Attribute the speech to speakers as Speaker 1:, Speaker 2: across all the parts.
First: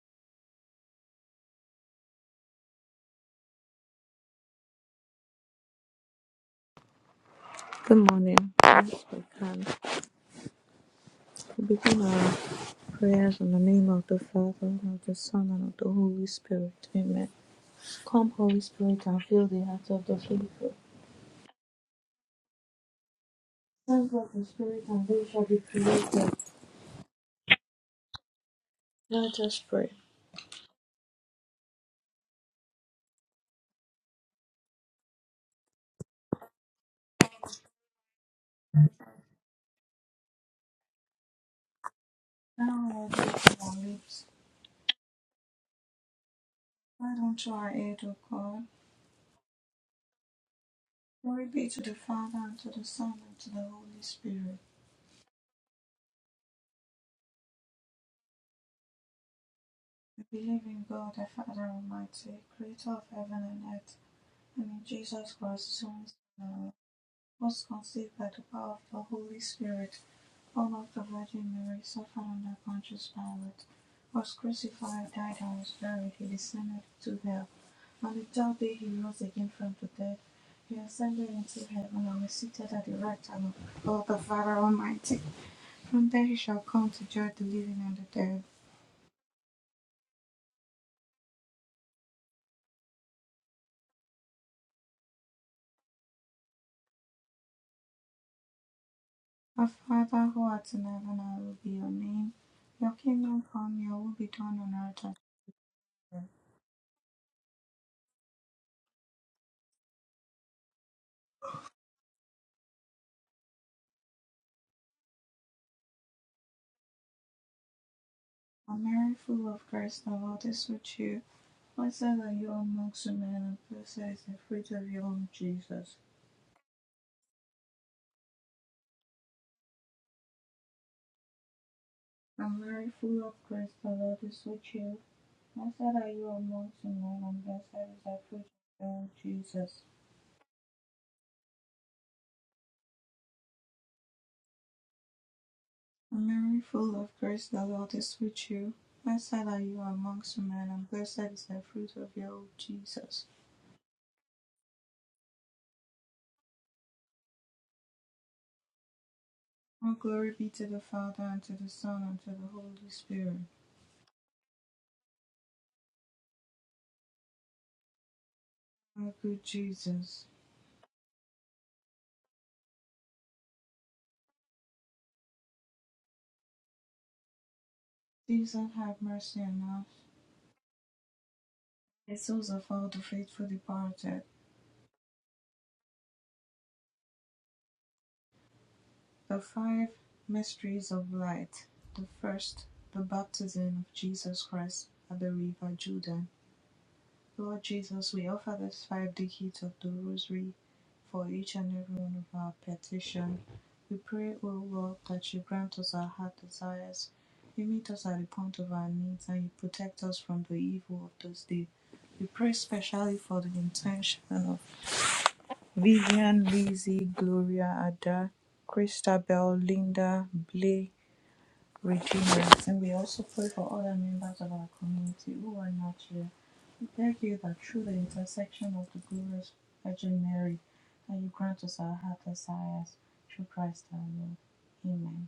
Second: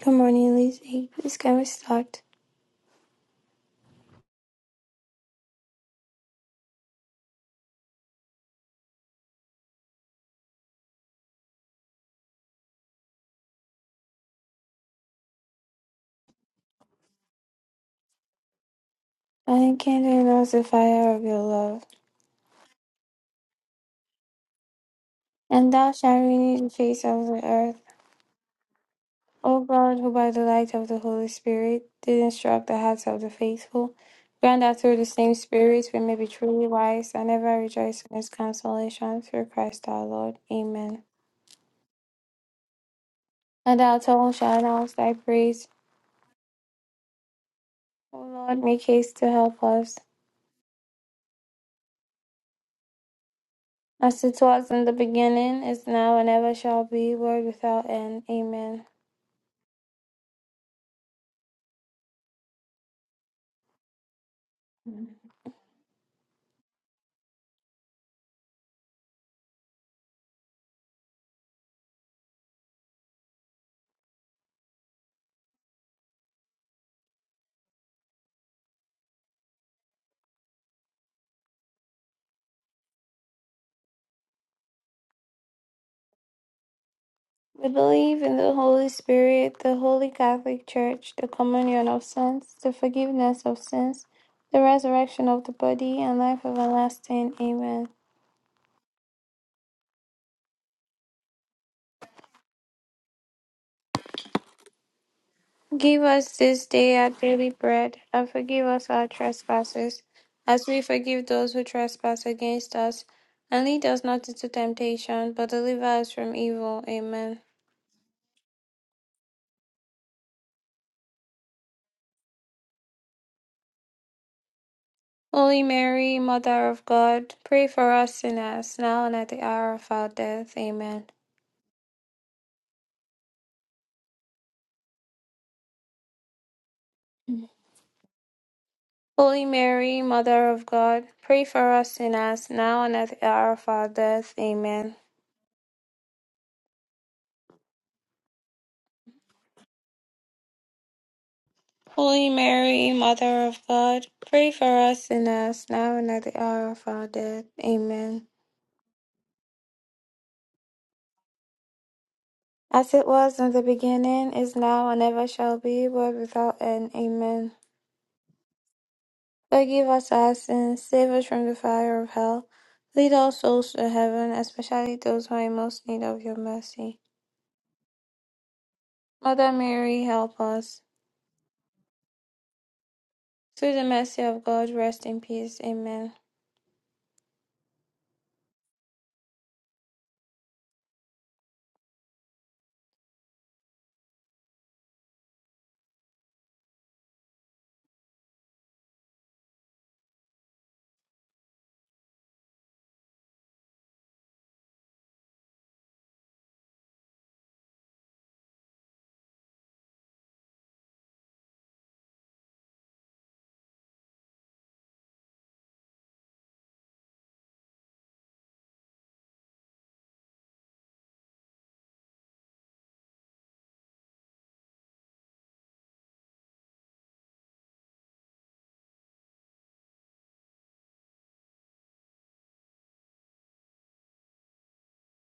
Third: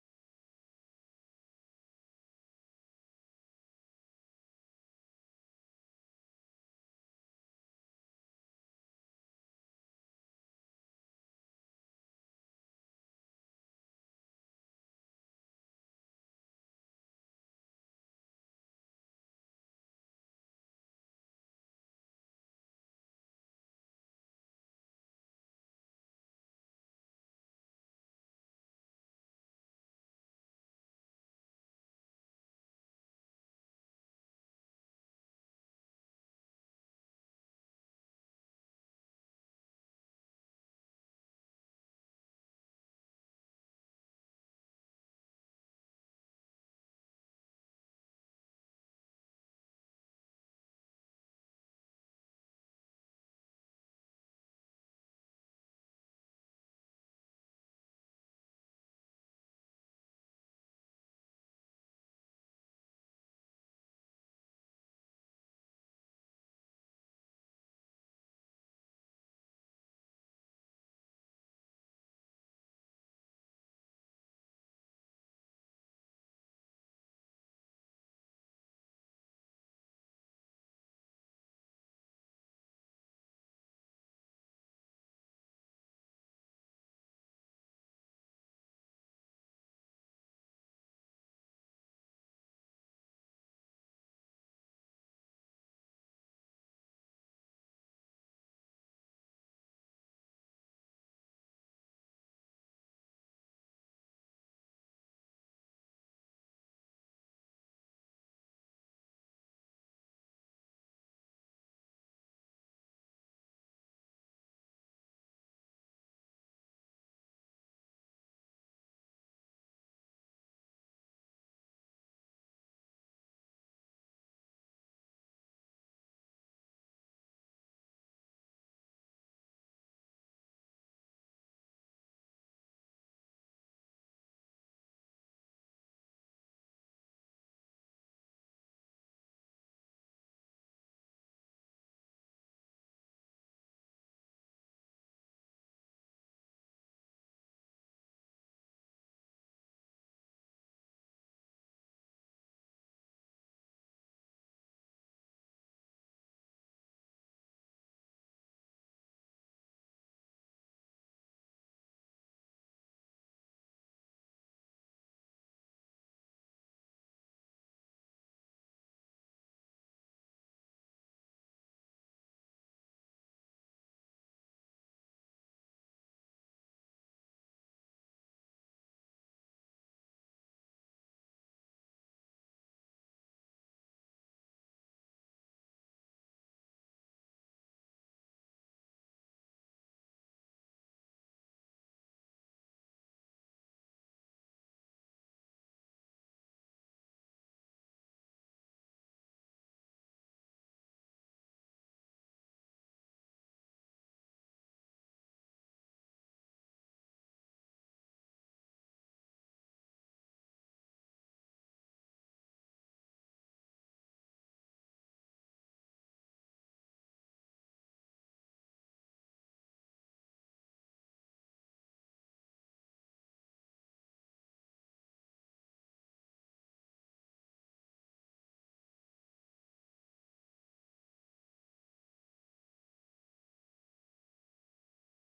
Speaker 1: Good morning leaves age, the sky was stopped.
Speaker 2: Good morning. let begin. We begin our prayers in the name of the Father, and of the Son, and of the Holy Spirit. Amen. Come, Holy Spirit, and fill the
Speaker 1: Thy
Speaker 2: hearts of the
Speaker 1: candor knows the
Speaker 2: faithful.
Speaker 1: fire of your love.
Speaker 2: Send forth the Spirit, and they shall be
Speaker 1: And thou shalt
Speaker 2: created.
Speaker 1: renew the face of the earth.
Speaker 2: Let
Speaker 1: O
Speaker 2: us pray.
Speaker 1: God, who by the light of the Holy Spirit did instruct the hearts of the faithful, grant that through the same Spirit we may be truly wise and ever rejoice in his consolation through Christ our Lord. Amen.
Speaker 2: Now let open
Speaker 1: And
Speaker 2: our
Speaker 1: our
Speaker 2: lips.
Speaker 1: tongue shall announce thy praise.
Speaker 2: Why unto our aid, O
Speaker 1: O
Speaker 2: God?
Speaker 1: Lord, make haste to help us.
Speaker 2: Glory be to the Father, and to the Son, and to the Holy
Speaker 1: As it
Speaker 2: Spirit.
Speaker 1: was in the beginning, is now, and ever shall be, world without end. Amen.
Speaker 2: We believe in God, the Father Almighty, creator of heaven and earth, and in Jesus Christ, His only Son. was conceived by the power of the Holy Spirit, born of the Virgin Mary, suffered under Pontius Pilate, was crucified, died, and was buried. He descended to hell. On the third day he rose again from the dead. He ascended into heaven and is seated at the right hand of God the Father Almighty. From there he shall come to judge the
Speaker 1: We
Speaker 2: living and the
Speaker 1: believe in
Speaker 2: dead.
Speaker 1: the Holy Spirit, the Holy Catholic Church, the communion of saints, the forgiveness of sins, the resurrection of the body, and life everlasting. Amen.
Speaker 2: Our Father who art in heaven, hallowed be your name. Your kingdom come, your will be done on earth as it is
Speaker 1: Give
Speaker 2: in heaven.
Speaker 1: us this day our daily bread, and forgive us our trespasses, as we forgive those who trespass against us. And lead us not into temptation, but deliver us from evil. Amen.
Speaker 2: O Mary, full of grace, the Lord is with you. I say that you are amongst men and blessed is the fruit of your womb,
Speaker 1: Holy
Speaker 2: Jesus.
Speaker 1: Mary, Mother of God, pray for us sinners, now and at the hour of our death. Amen.
Speaker 2: And Mary, full of grace, the Lord is with you. Blessed are you amongst men and blessed is the fruit of your womb,
Speaker 1: Holy
Speaker 2: Jesus.
Speaker 1: Mary, Mother of God, pray for us sinners, now and at the hour of our death. Amen.
Speaker 2: And Mary, full of grace, the Lord is with you. Blessed are you amongst men and blessed is the fruit of your
Speaker 1: Holy
Speaker 2: womb,
Speaker 1: Mary,
Speaker 2: Jesus.
Speaker 1: Mother of God, pray for us sinners, now and at the hour of our death. Amen.
Speaker 2: All glory be to the Father and to the Son and to the Holy
Speaker 1: As it
Speaker 2: Spirit.
Speaker 1: was in the beginning, is now, and ever shall be, world without end. Amen.
Speaker 2: O good
Speaker 1: Forgive us
Speaker 2: Jesus,
Speaker 1: our sins, save us from the fire of hell. Lead all souls to heaven, especially those who are in most need of your mercy.
Speaker 2: Jesus have mercy
Speaker 1: Mother
Speaker 2: on us.
Speaker 1: Mary, help us.
Speaker 2: The souls of all the faithful
Speaker 1: Through the
Speaker 2: departed
Speaker 1: mercy of God, rest in peace. Amen.
Speaker 2: The five mysteries of light. The first, the baptism of Jesus Christ at the river Jordan. Lord Jesus, we offer this five decades of the rosary for each and every one of our petition. We pray, O Lord, that you grant us our heart desires. You meet us at the point of our needs and you protect us from the evil of this day. We pray specially for the intention of Vivian, Lizzie, Gloria, Ada, Christabel, Linda, Blay, Regina. And we also pray for other members of our community who are not here. We beg you that through the intercession of the glorious Virgin Mary, that you grant us our heart desires through Christ our Lord. Amen.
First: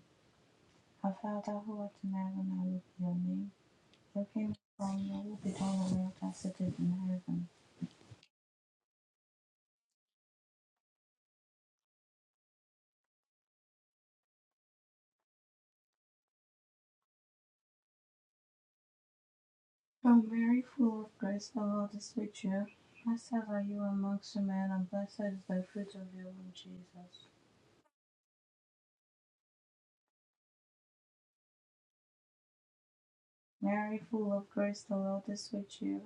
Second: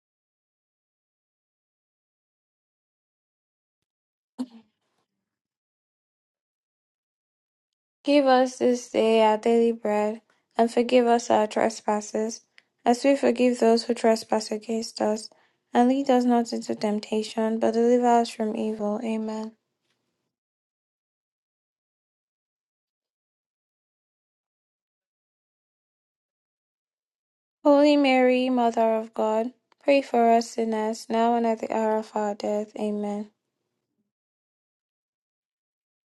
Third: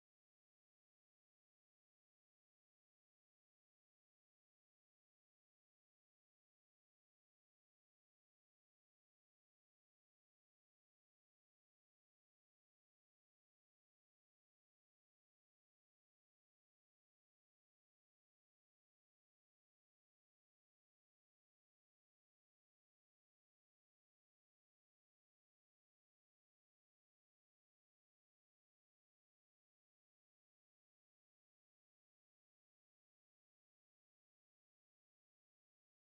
Speaker 2: Our Father who art in heaven, hallowed be your name. Your kingdom come, your will be done on earth as it is in heaven.
Speaker 1: Give us this day our daily bread, and forgive us our trespasses, as we forgive those who trespass against us. And lead us not into temptation, but deliver us from evil. Amen.
Speaker 2: O Mary, full of grace, the Lord is with you. Blessed are you amongst women, and blessed is the fruit of your womb, Jesus.
Speaker 1: Holy Mary, Mother of God, pray for us sinners, now and at the hour of our death. Amen.
Speaker 2: Mary, full of grace, the Lord is with you.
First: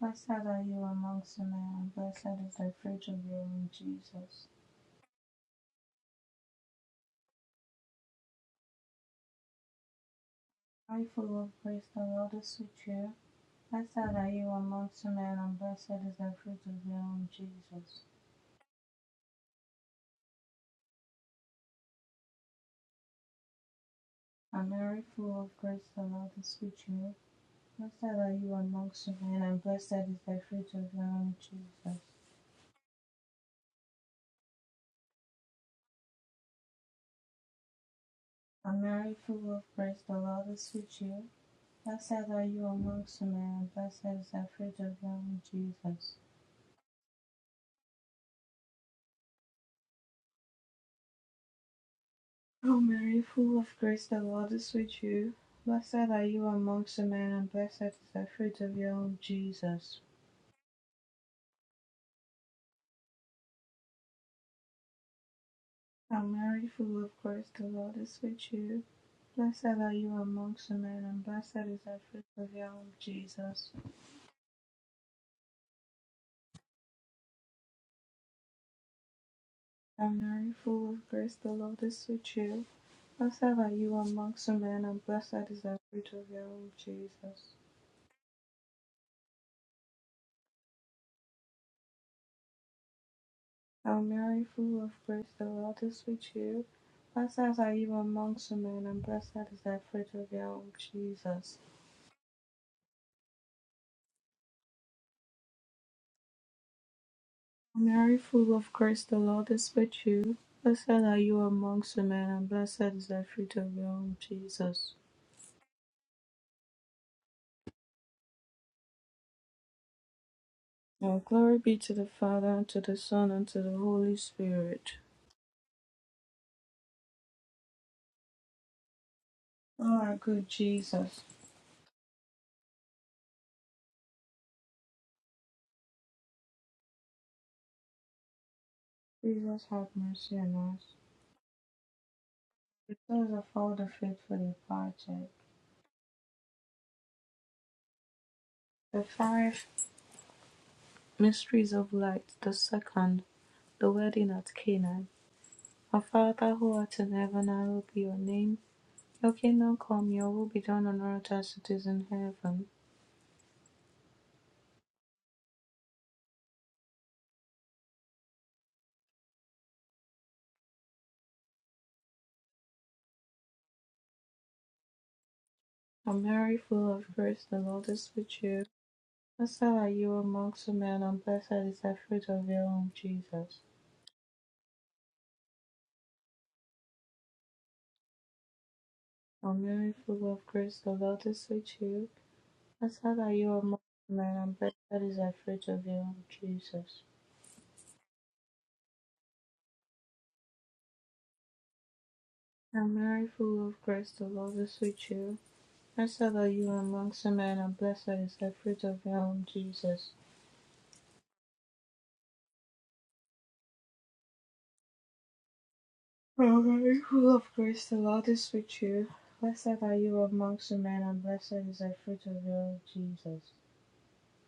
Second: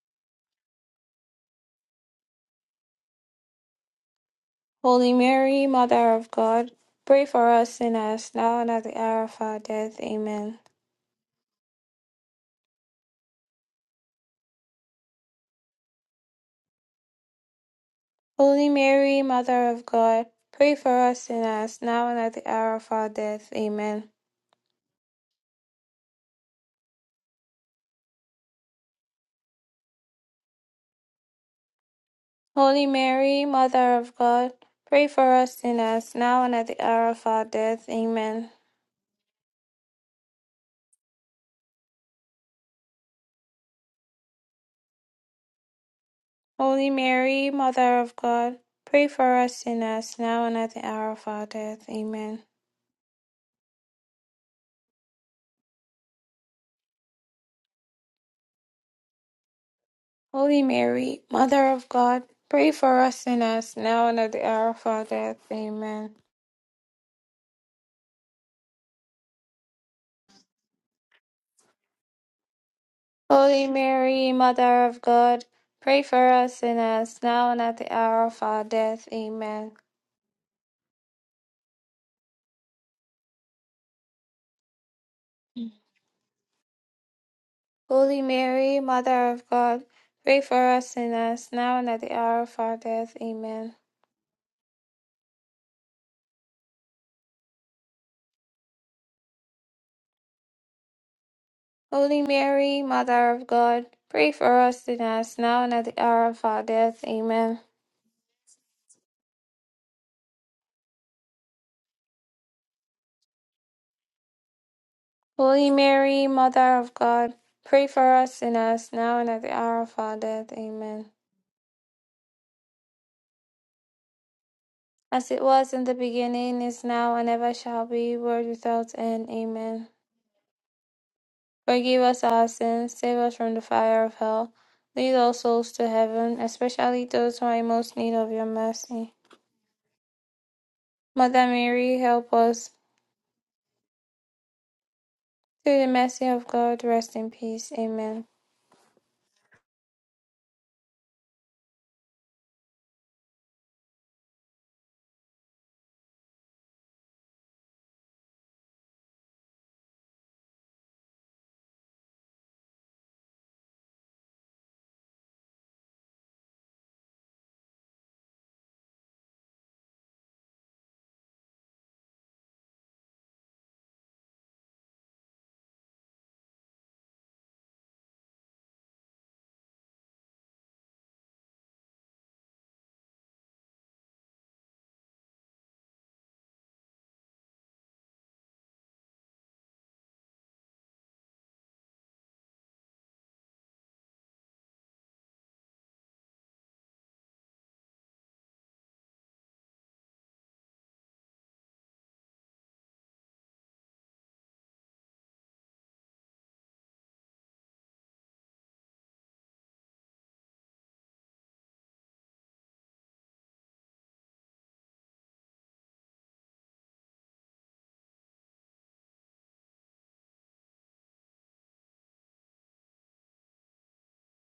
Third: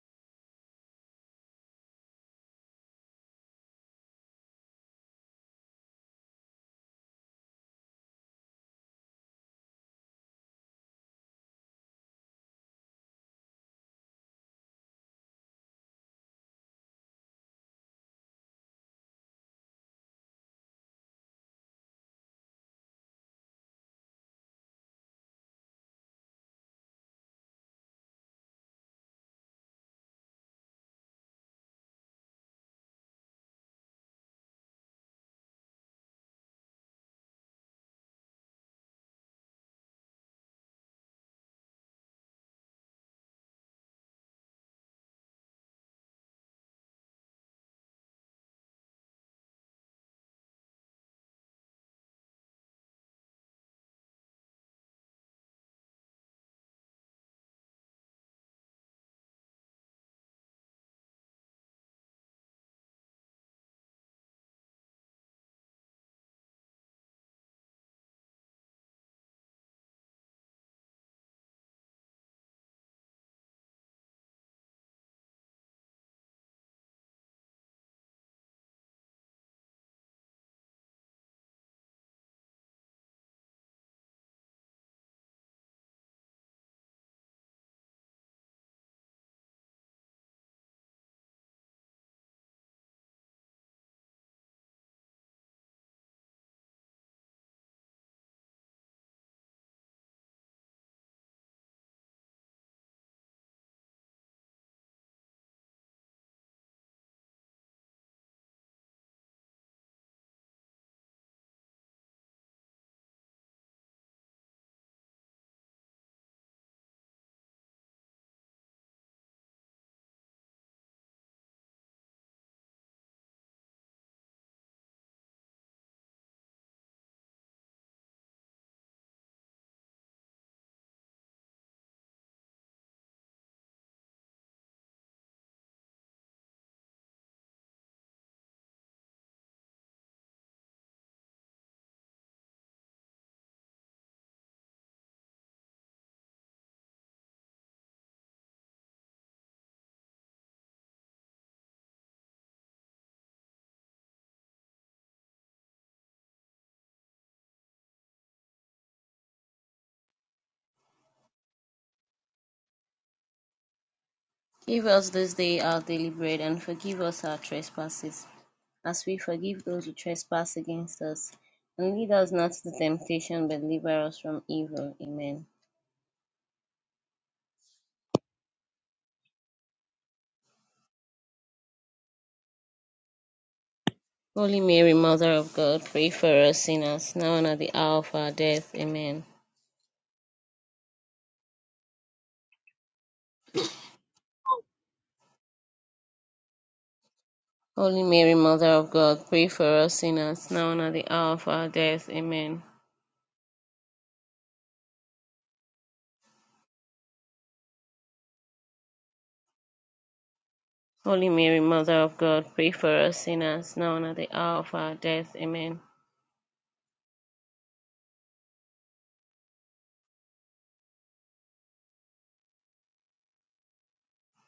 Speaker 2: Blessed are you amongst women, and blessed is the fruit of your womb, Jesus.
Speaker 1: Holy Mary, Mother of God, pray for us sinners, now and at the hour of our death. Amen.
Speaker 2: Mary, full of grace, the Lord is with you. Blessed are you amongst women, and blessed is the fruit of your womb, Jesus.
Speaker 1: Holy Mary, Mother of God, pray for us sinners, now and at the hour of our death. Amen.
Speaker 2: And Mary, full of grace, the Lord is with you. Blessed are you amongst women, and blessed is the fruit of your womb, Jesus.
Speaker 1: Holy Mary, Mother of God, pray for us sinners, now and at the hour of our death. Amen.
Speaker 2: i Mary full of grace, the Lord is with you. Blessed are you amongst women, and blessed is the fruit of your womb, Jesus.
Speaker 1: Holy Mary, Mother of God, pray for us sinners, now and at the hour of our death. Amen.
Speaker 2: O Mary, full of grace, the Lord is with you. Blessed are you amongst women, and blessed is the fruit of your womb, Jesus.
Speaker 1: Holy Mary, Mother of God, pray for us sinners, now and at the hour of our death. Amen.
Speaker 2: O Mary, full of grace, the Lord is with you. Blessed are you amongst women, and blessed is the fruit of your womb,
Speaker 1: Holy
Speaker 2: Jesus.
Speaker 1: Mary, Mother of God, pray for us sinners, now and at the hour of our death. Amen.
Speaker 2: O Mary, full of grace, the Lord is with you. Blessed are you amongst men, and blessed is the fruit of your womb, Jesus.
Speaker 1: Holy Mary, Mother of God, pray for us sinners, now and at the hour of our death. Amen.
Speaker 2: Hail Mary, full of grace, the Lord is with you. Blessed are you amongst men, and blessed is the fruit of your womb, Jesus.
Speaker 1: Holy Mary, Mother of God, pray for us sinners, now and at the hour of our death. Amen.
Speaker 2: Hail Mary, full of grace, the Lord is with you. Blessed are you amongst men, and blessed is the fruit of your womb, Jesus.
Speaker 1: Holy Mary, Mother of God, pray for us sinners, now and at the hour of our death. Amen.
Speaker 2: Now glory be to the Father, and to the Son, and to the Holy Spirit.
Speaker 1: As it was in the beginning, is now, and ever shall be, world without end. Amen.
Speaker 2: O our good Jesus,
Speaker 1: Forgive us our sins, save us from the fire of hell. Lead all souls to heaven, especially those who are in most need of your mercy.
Speaker 2: Jesus have mercy on us.
Speaker 1: Mother Mary, help us.
Speaker 2: This is a folder fit for the project.
Speaker 1: Through the mercy of God, rest in peace. Amen.
Speaker 2: The five mysteries of light. The second, the wedding at Canaan. Our Father who art in heaven, hallowed be your name. Your kingdom come, your will be done on earth as it is in heaven.
Speaker 3: Give us this day our daily bread, and forgive us our trespasses, as we forgive those who trespass against us. And lead us not into temptation, but deliver us from evil. Amen.
Speaker 2: And Mary, full of grace, the Lord is with you. Blessed are you amongst men, and blessed is the fruit of your womb, Jesus.
Speaker 3: Holy Mary, Mother of God, pray for us sinners, now and at the hour of our death. Amen.
Speaker 2: O Mary, full of grace, the Lord is with you. Blessed are you amongst men, and blessed is the fruit of your womb, Jesus.
Speaker 3: Holy Mary, Mother of God, pray for us sinners, now and at the hour of our death. Amen.
Speaker 2: And Mary, full of grace, the Lord is with you. Blessed are you amongst men, and blessed is the fruit of your womb, Jesus.
Speaker 3: Holy Mary, Mother of God, pray for us sinners, now and at the hour of our death. Amen.
Speaker 2: O Mary, full of grace, the Lord is with you. Blessed are you amongst men, and blessed is the fruit of your womb, Jesus.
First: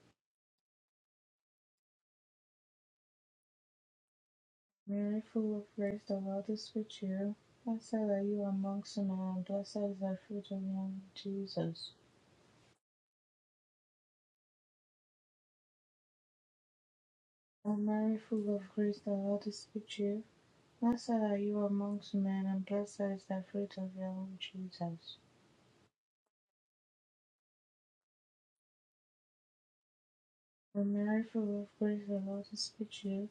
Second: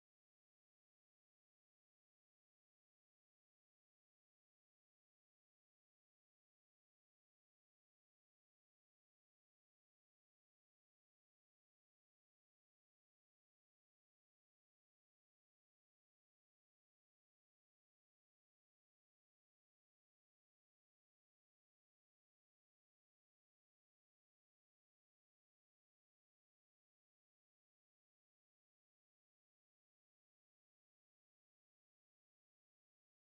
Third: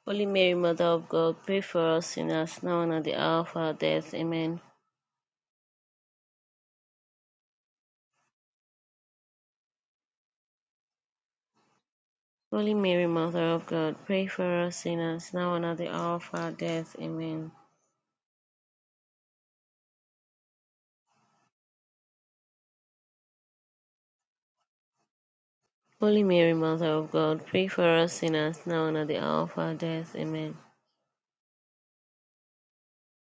Speaker 3: Holy Mary, Mother of God, pray for us sinners, now and at the hour of our death. Amen.
Speaker 2: Mary, full of grace, the Lord is with you. Blessed are you amongst men, and blessed is the fruit of your womb, Jesus.
Speaker 3: Holy Mary, Mother of God, pray for us sinners, now and at the hour of our death. Amen.
Speaker 2: O Mary, full of grace, the Lord is with you. Blessed are you amongst men, and blessed is the fruit of your womb, Jesus.
Speaker 3: Holy Mary, Mother of God, pray for us sinners, now and at the hour of our death. Amen.
Speaker 2: When Mary, full of grace, the Lord is with you.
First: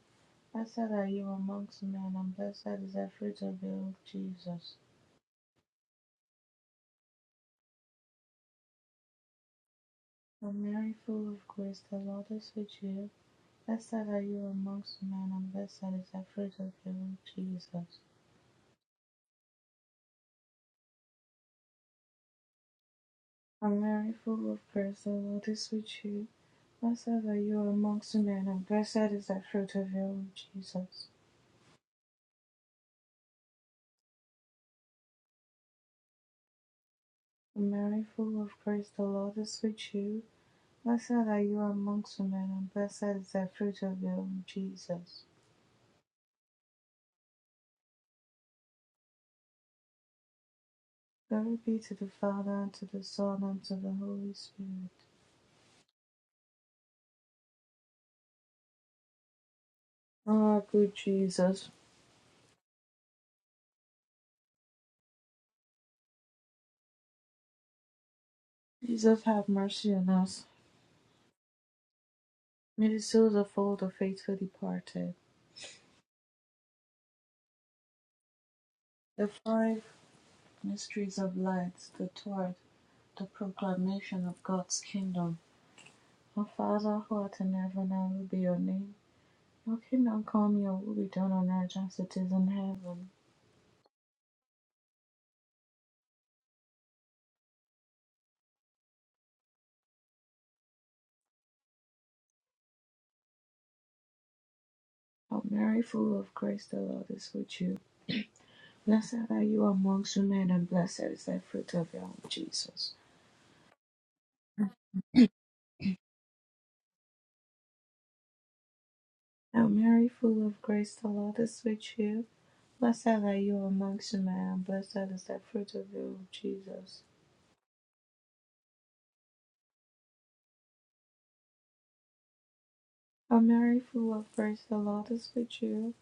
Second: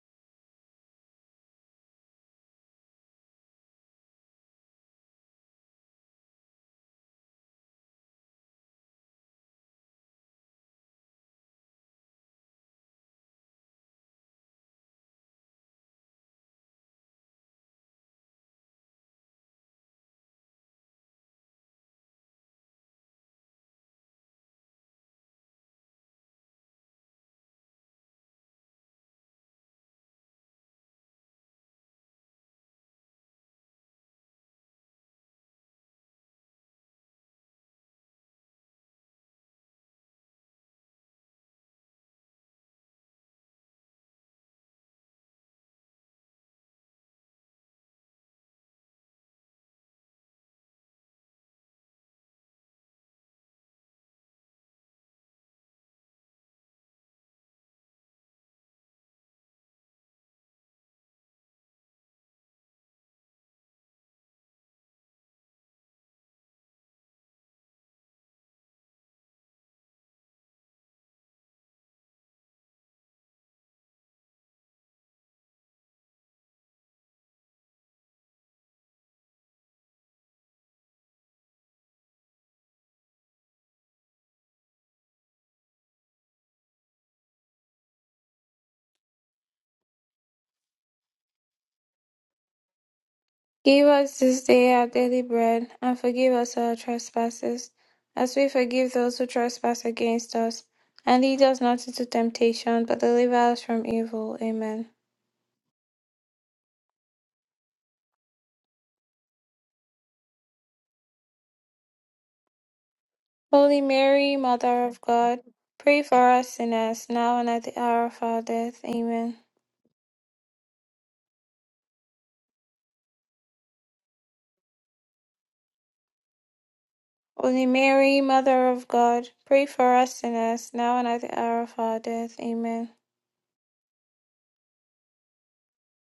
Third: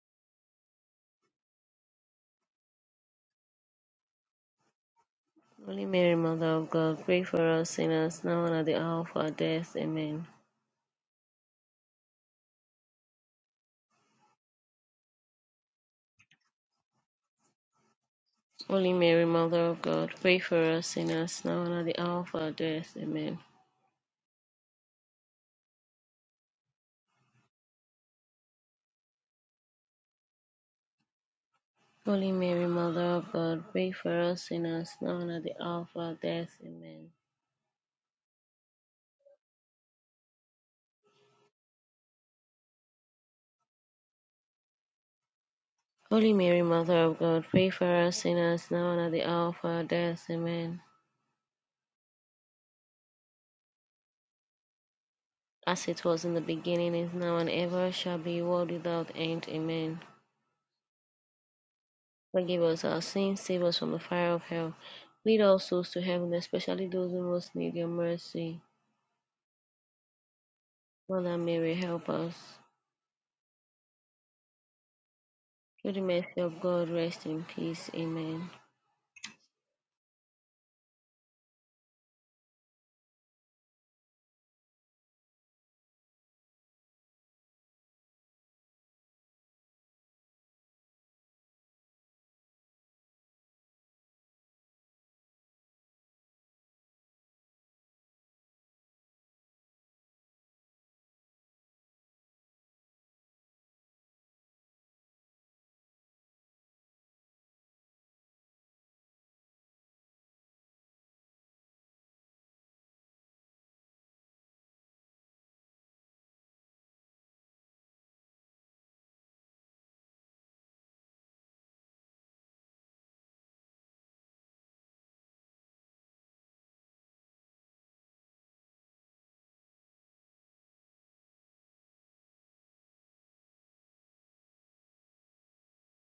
Speaker 2: Blessed are you amongst men, and blessed is the fruit of your womb, Jesus.
Speaker 3: Holy Mary, Mother of God, pray for us sinners, now and at the hour of our death. Amen.
Speaker 2: When Mary, full of grace, the Lord is with you. Blessed are you amongst men, and blessed is the fruit of your womb, Jesus.
Speaker 3: Holy Mary, Mother of God, pray for us sinners, now and at the hour of our death. Amen.
Speaker 2: When Mary, full of grace, the Lord is with you. Blessed are you amongst men, and blessed is the fruit of your womb, Jesus.
Speaker 3: Holy Mary, Mother of God, pray for us sinners, now and at the hour of our death. Amen.
Speaker 2: When Mary, full of grace, the Lord is with you. Blessed are you amongst men, and blessed is the fruit of your womb, Jesus.
Speaker 3: Holy Mary, Mother of God, pray for us sinners, now and at the hour of our death. Amen.
Speaker 2: Glory be to the Father, and to the Son, and to the Holy Spirit.
Speaker 3: As it was in the beginning, is now, and ever shall be, world without end. Amen.
Speaker 2: O our good Jesus,
Speaker 3: Forgive us our sins, save us from the fire of hell. Lead all souls to heaven, especially those who most need your mercy.
Speaker 2: Jesus have mercy on us.
Speaker 3: Mother Mary, help us.
Speaker 2: May the souls of all the faithful departed,
Speaker 3: Through the mercy of God, rest in peace. Amen.
Speaker 2: the five mysteries of light, the third, the proclamation of God's kingdom. Our Father who art in heaven, hallowed be your name. Your kingdom come, your will be done on earth as it is in heaven.
Speaker 1: Give us this day our daily bread, and forgive us our trespasses, as we forgive those who trespass against us. And lead us not into temptation, but deliver us from evil. Amen.
Speaker 2: O Mary, full of grace, the Lord is with you. Blessed are you amongst women, and blessed is the fruit of your womb, Jesus.
Speaker 1: Holy Mary, Mother of God, pray for us sinners, now and at the hour of our death. Amen.
Speaker 2: Now, Mary, full of grace, the Lord is with you. Blessed are you amongst men, and blessed is the fruit of your womb, Jesus.
Speaker 1: Holy Mary, Mother of God, pray for us sinners, now and at the hour of our death. Amen.
Speaker 2: O Mary, full of grace, the Lord is with you.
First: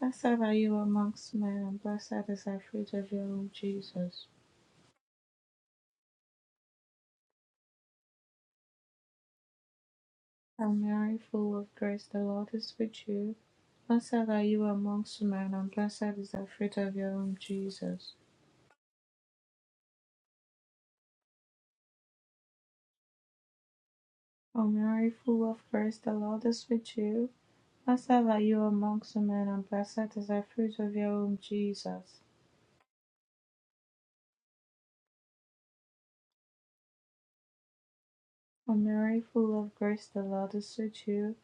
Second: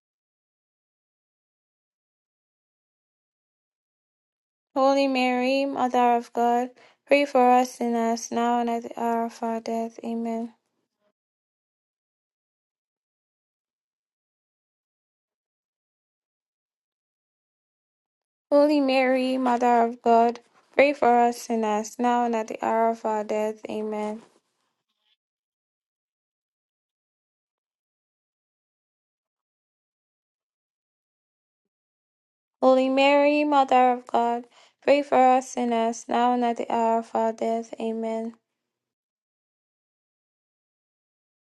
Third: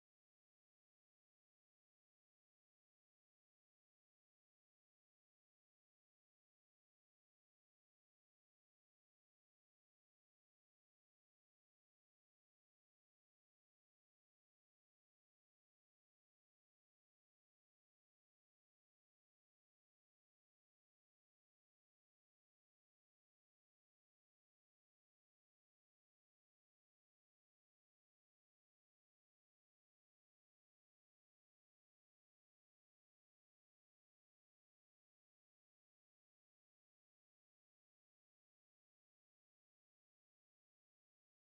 Speaker 2: Blessed are you amongst men, and blessed is the fruit of your womb, Jesus.
Speaker 1: Holy Mary, Mother of God, pray for us sinners, now and at the hour of our death. Amen.
Speaker 2: O Mary, full of grace, the Lord is with you. Blessed are you amongst men, and blessed is the fruit of your womb, Jesus.
Speaker 1: Holy Mary, Mother of God, pray for us sinners, now and at the hour of our death. Amen.
Speaker 2: O Mary, full of grace, the Lord is with you. Blessed are you amongst men, and blessed is the fruit of your womb, Jesus.
Speaker 1: Holy Mary, Mother of God, pray for us sinners, now and at the hour of our death. Amen.
Speaker 2: O Mary, full of grace, the Lord is with you.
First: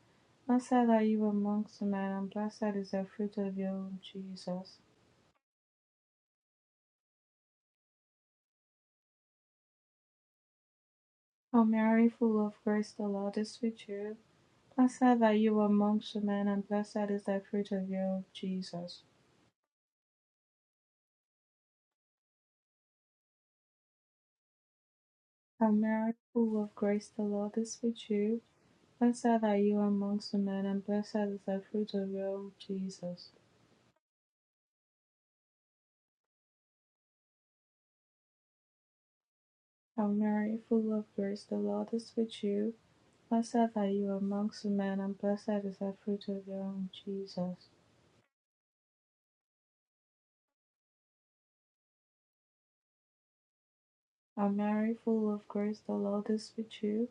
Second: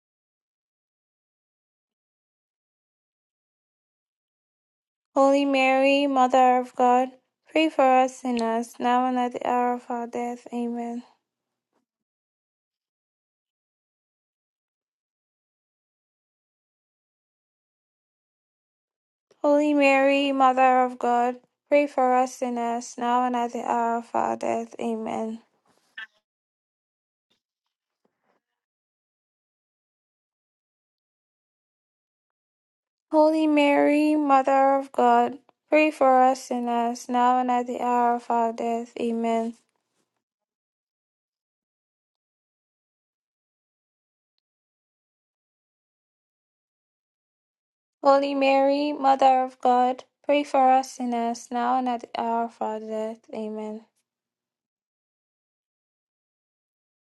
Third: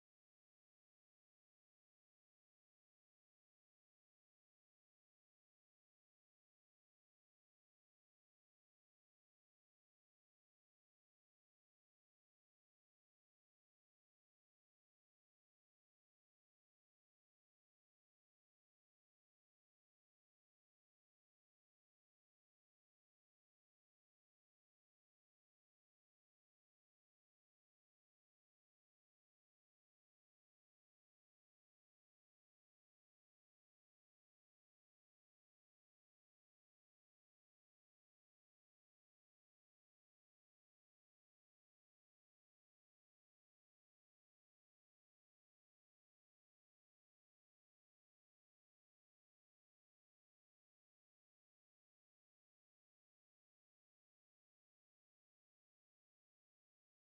Speaker 2: Blessed are you amongst women, and blessed is the fruit of your womb, Jesus.
Speaker 1: Holy Mary, Mother of God, pray for us sinners, now and at the hour of our death. Amen.
Speaker 2: O Mary, full of grace, the Lord is with you. Blessed are you amongst women, and blessed is the fruit of your womb, Jesus.
Speaker 1: Holy Mary, Mother of God, pray for us sinners, now and at the hour of our death. Amen.
Speaker 2: O Mary, full of grace, the Lord is with you. Blessed are you amongst women, and blessed is the fruit of your womb, Jesus.
Speaker 1: Holy Mary, Mother of God, pray for us sinners, now and at the hour of our death. Amen.
Speaker 2: O Mary, full of grace, the Lord is with you. Blessed are you amongst men, and blessed is the fruit of your womb, Jesus.
Speaker 1: Holy Mary, Mother of God, pray for us sinners, now and at the hour of our death. Amen.
Speaker 2: O Mary, full of grace, the Lord is with you.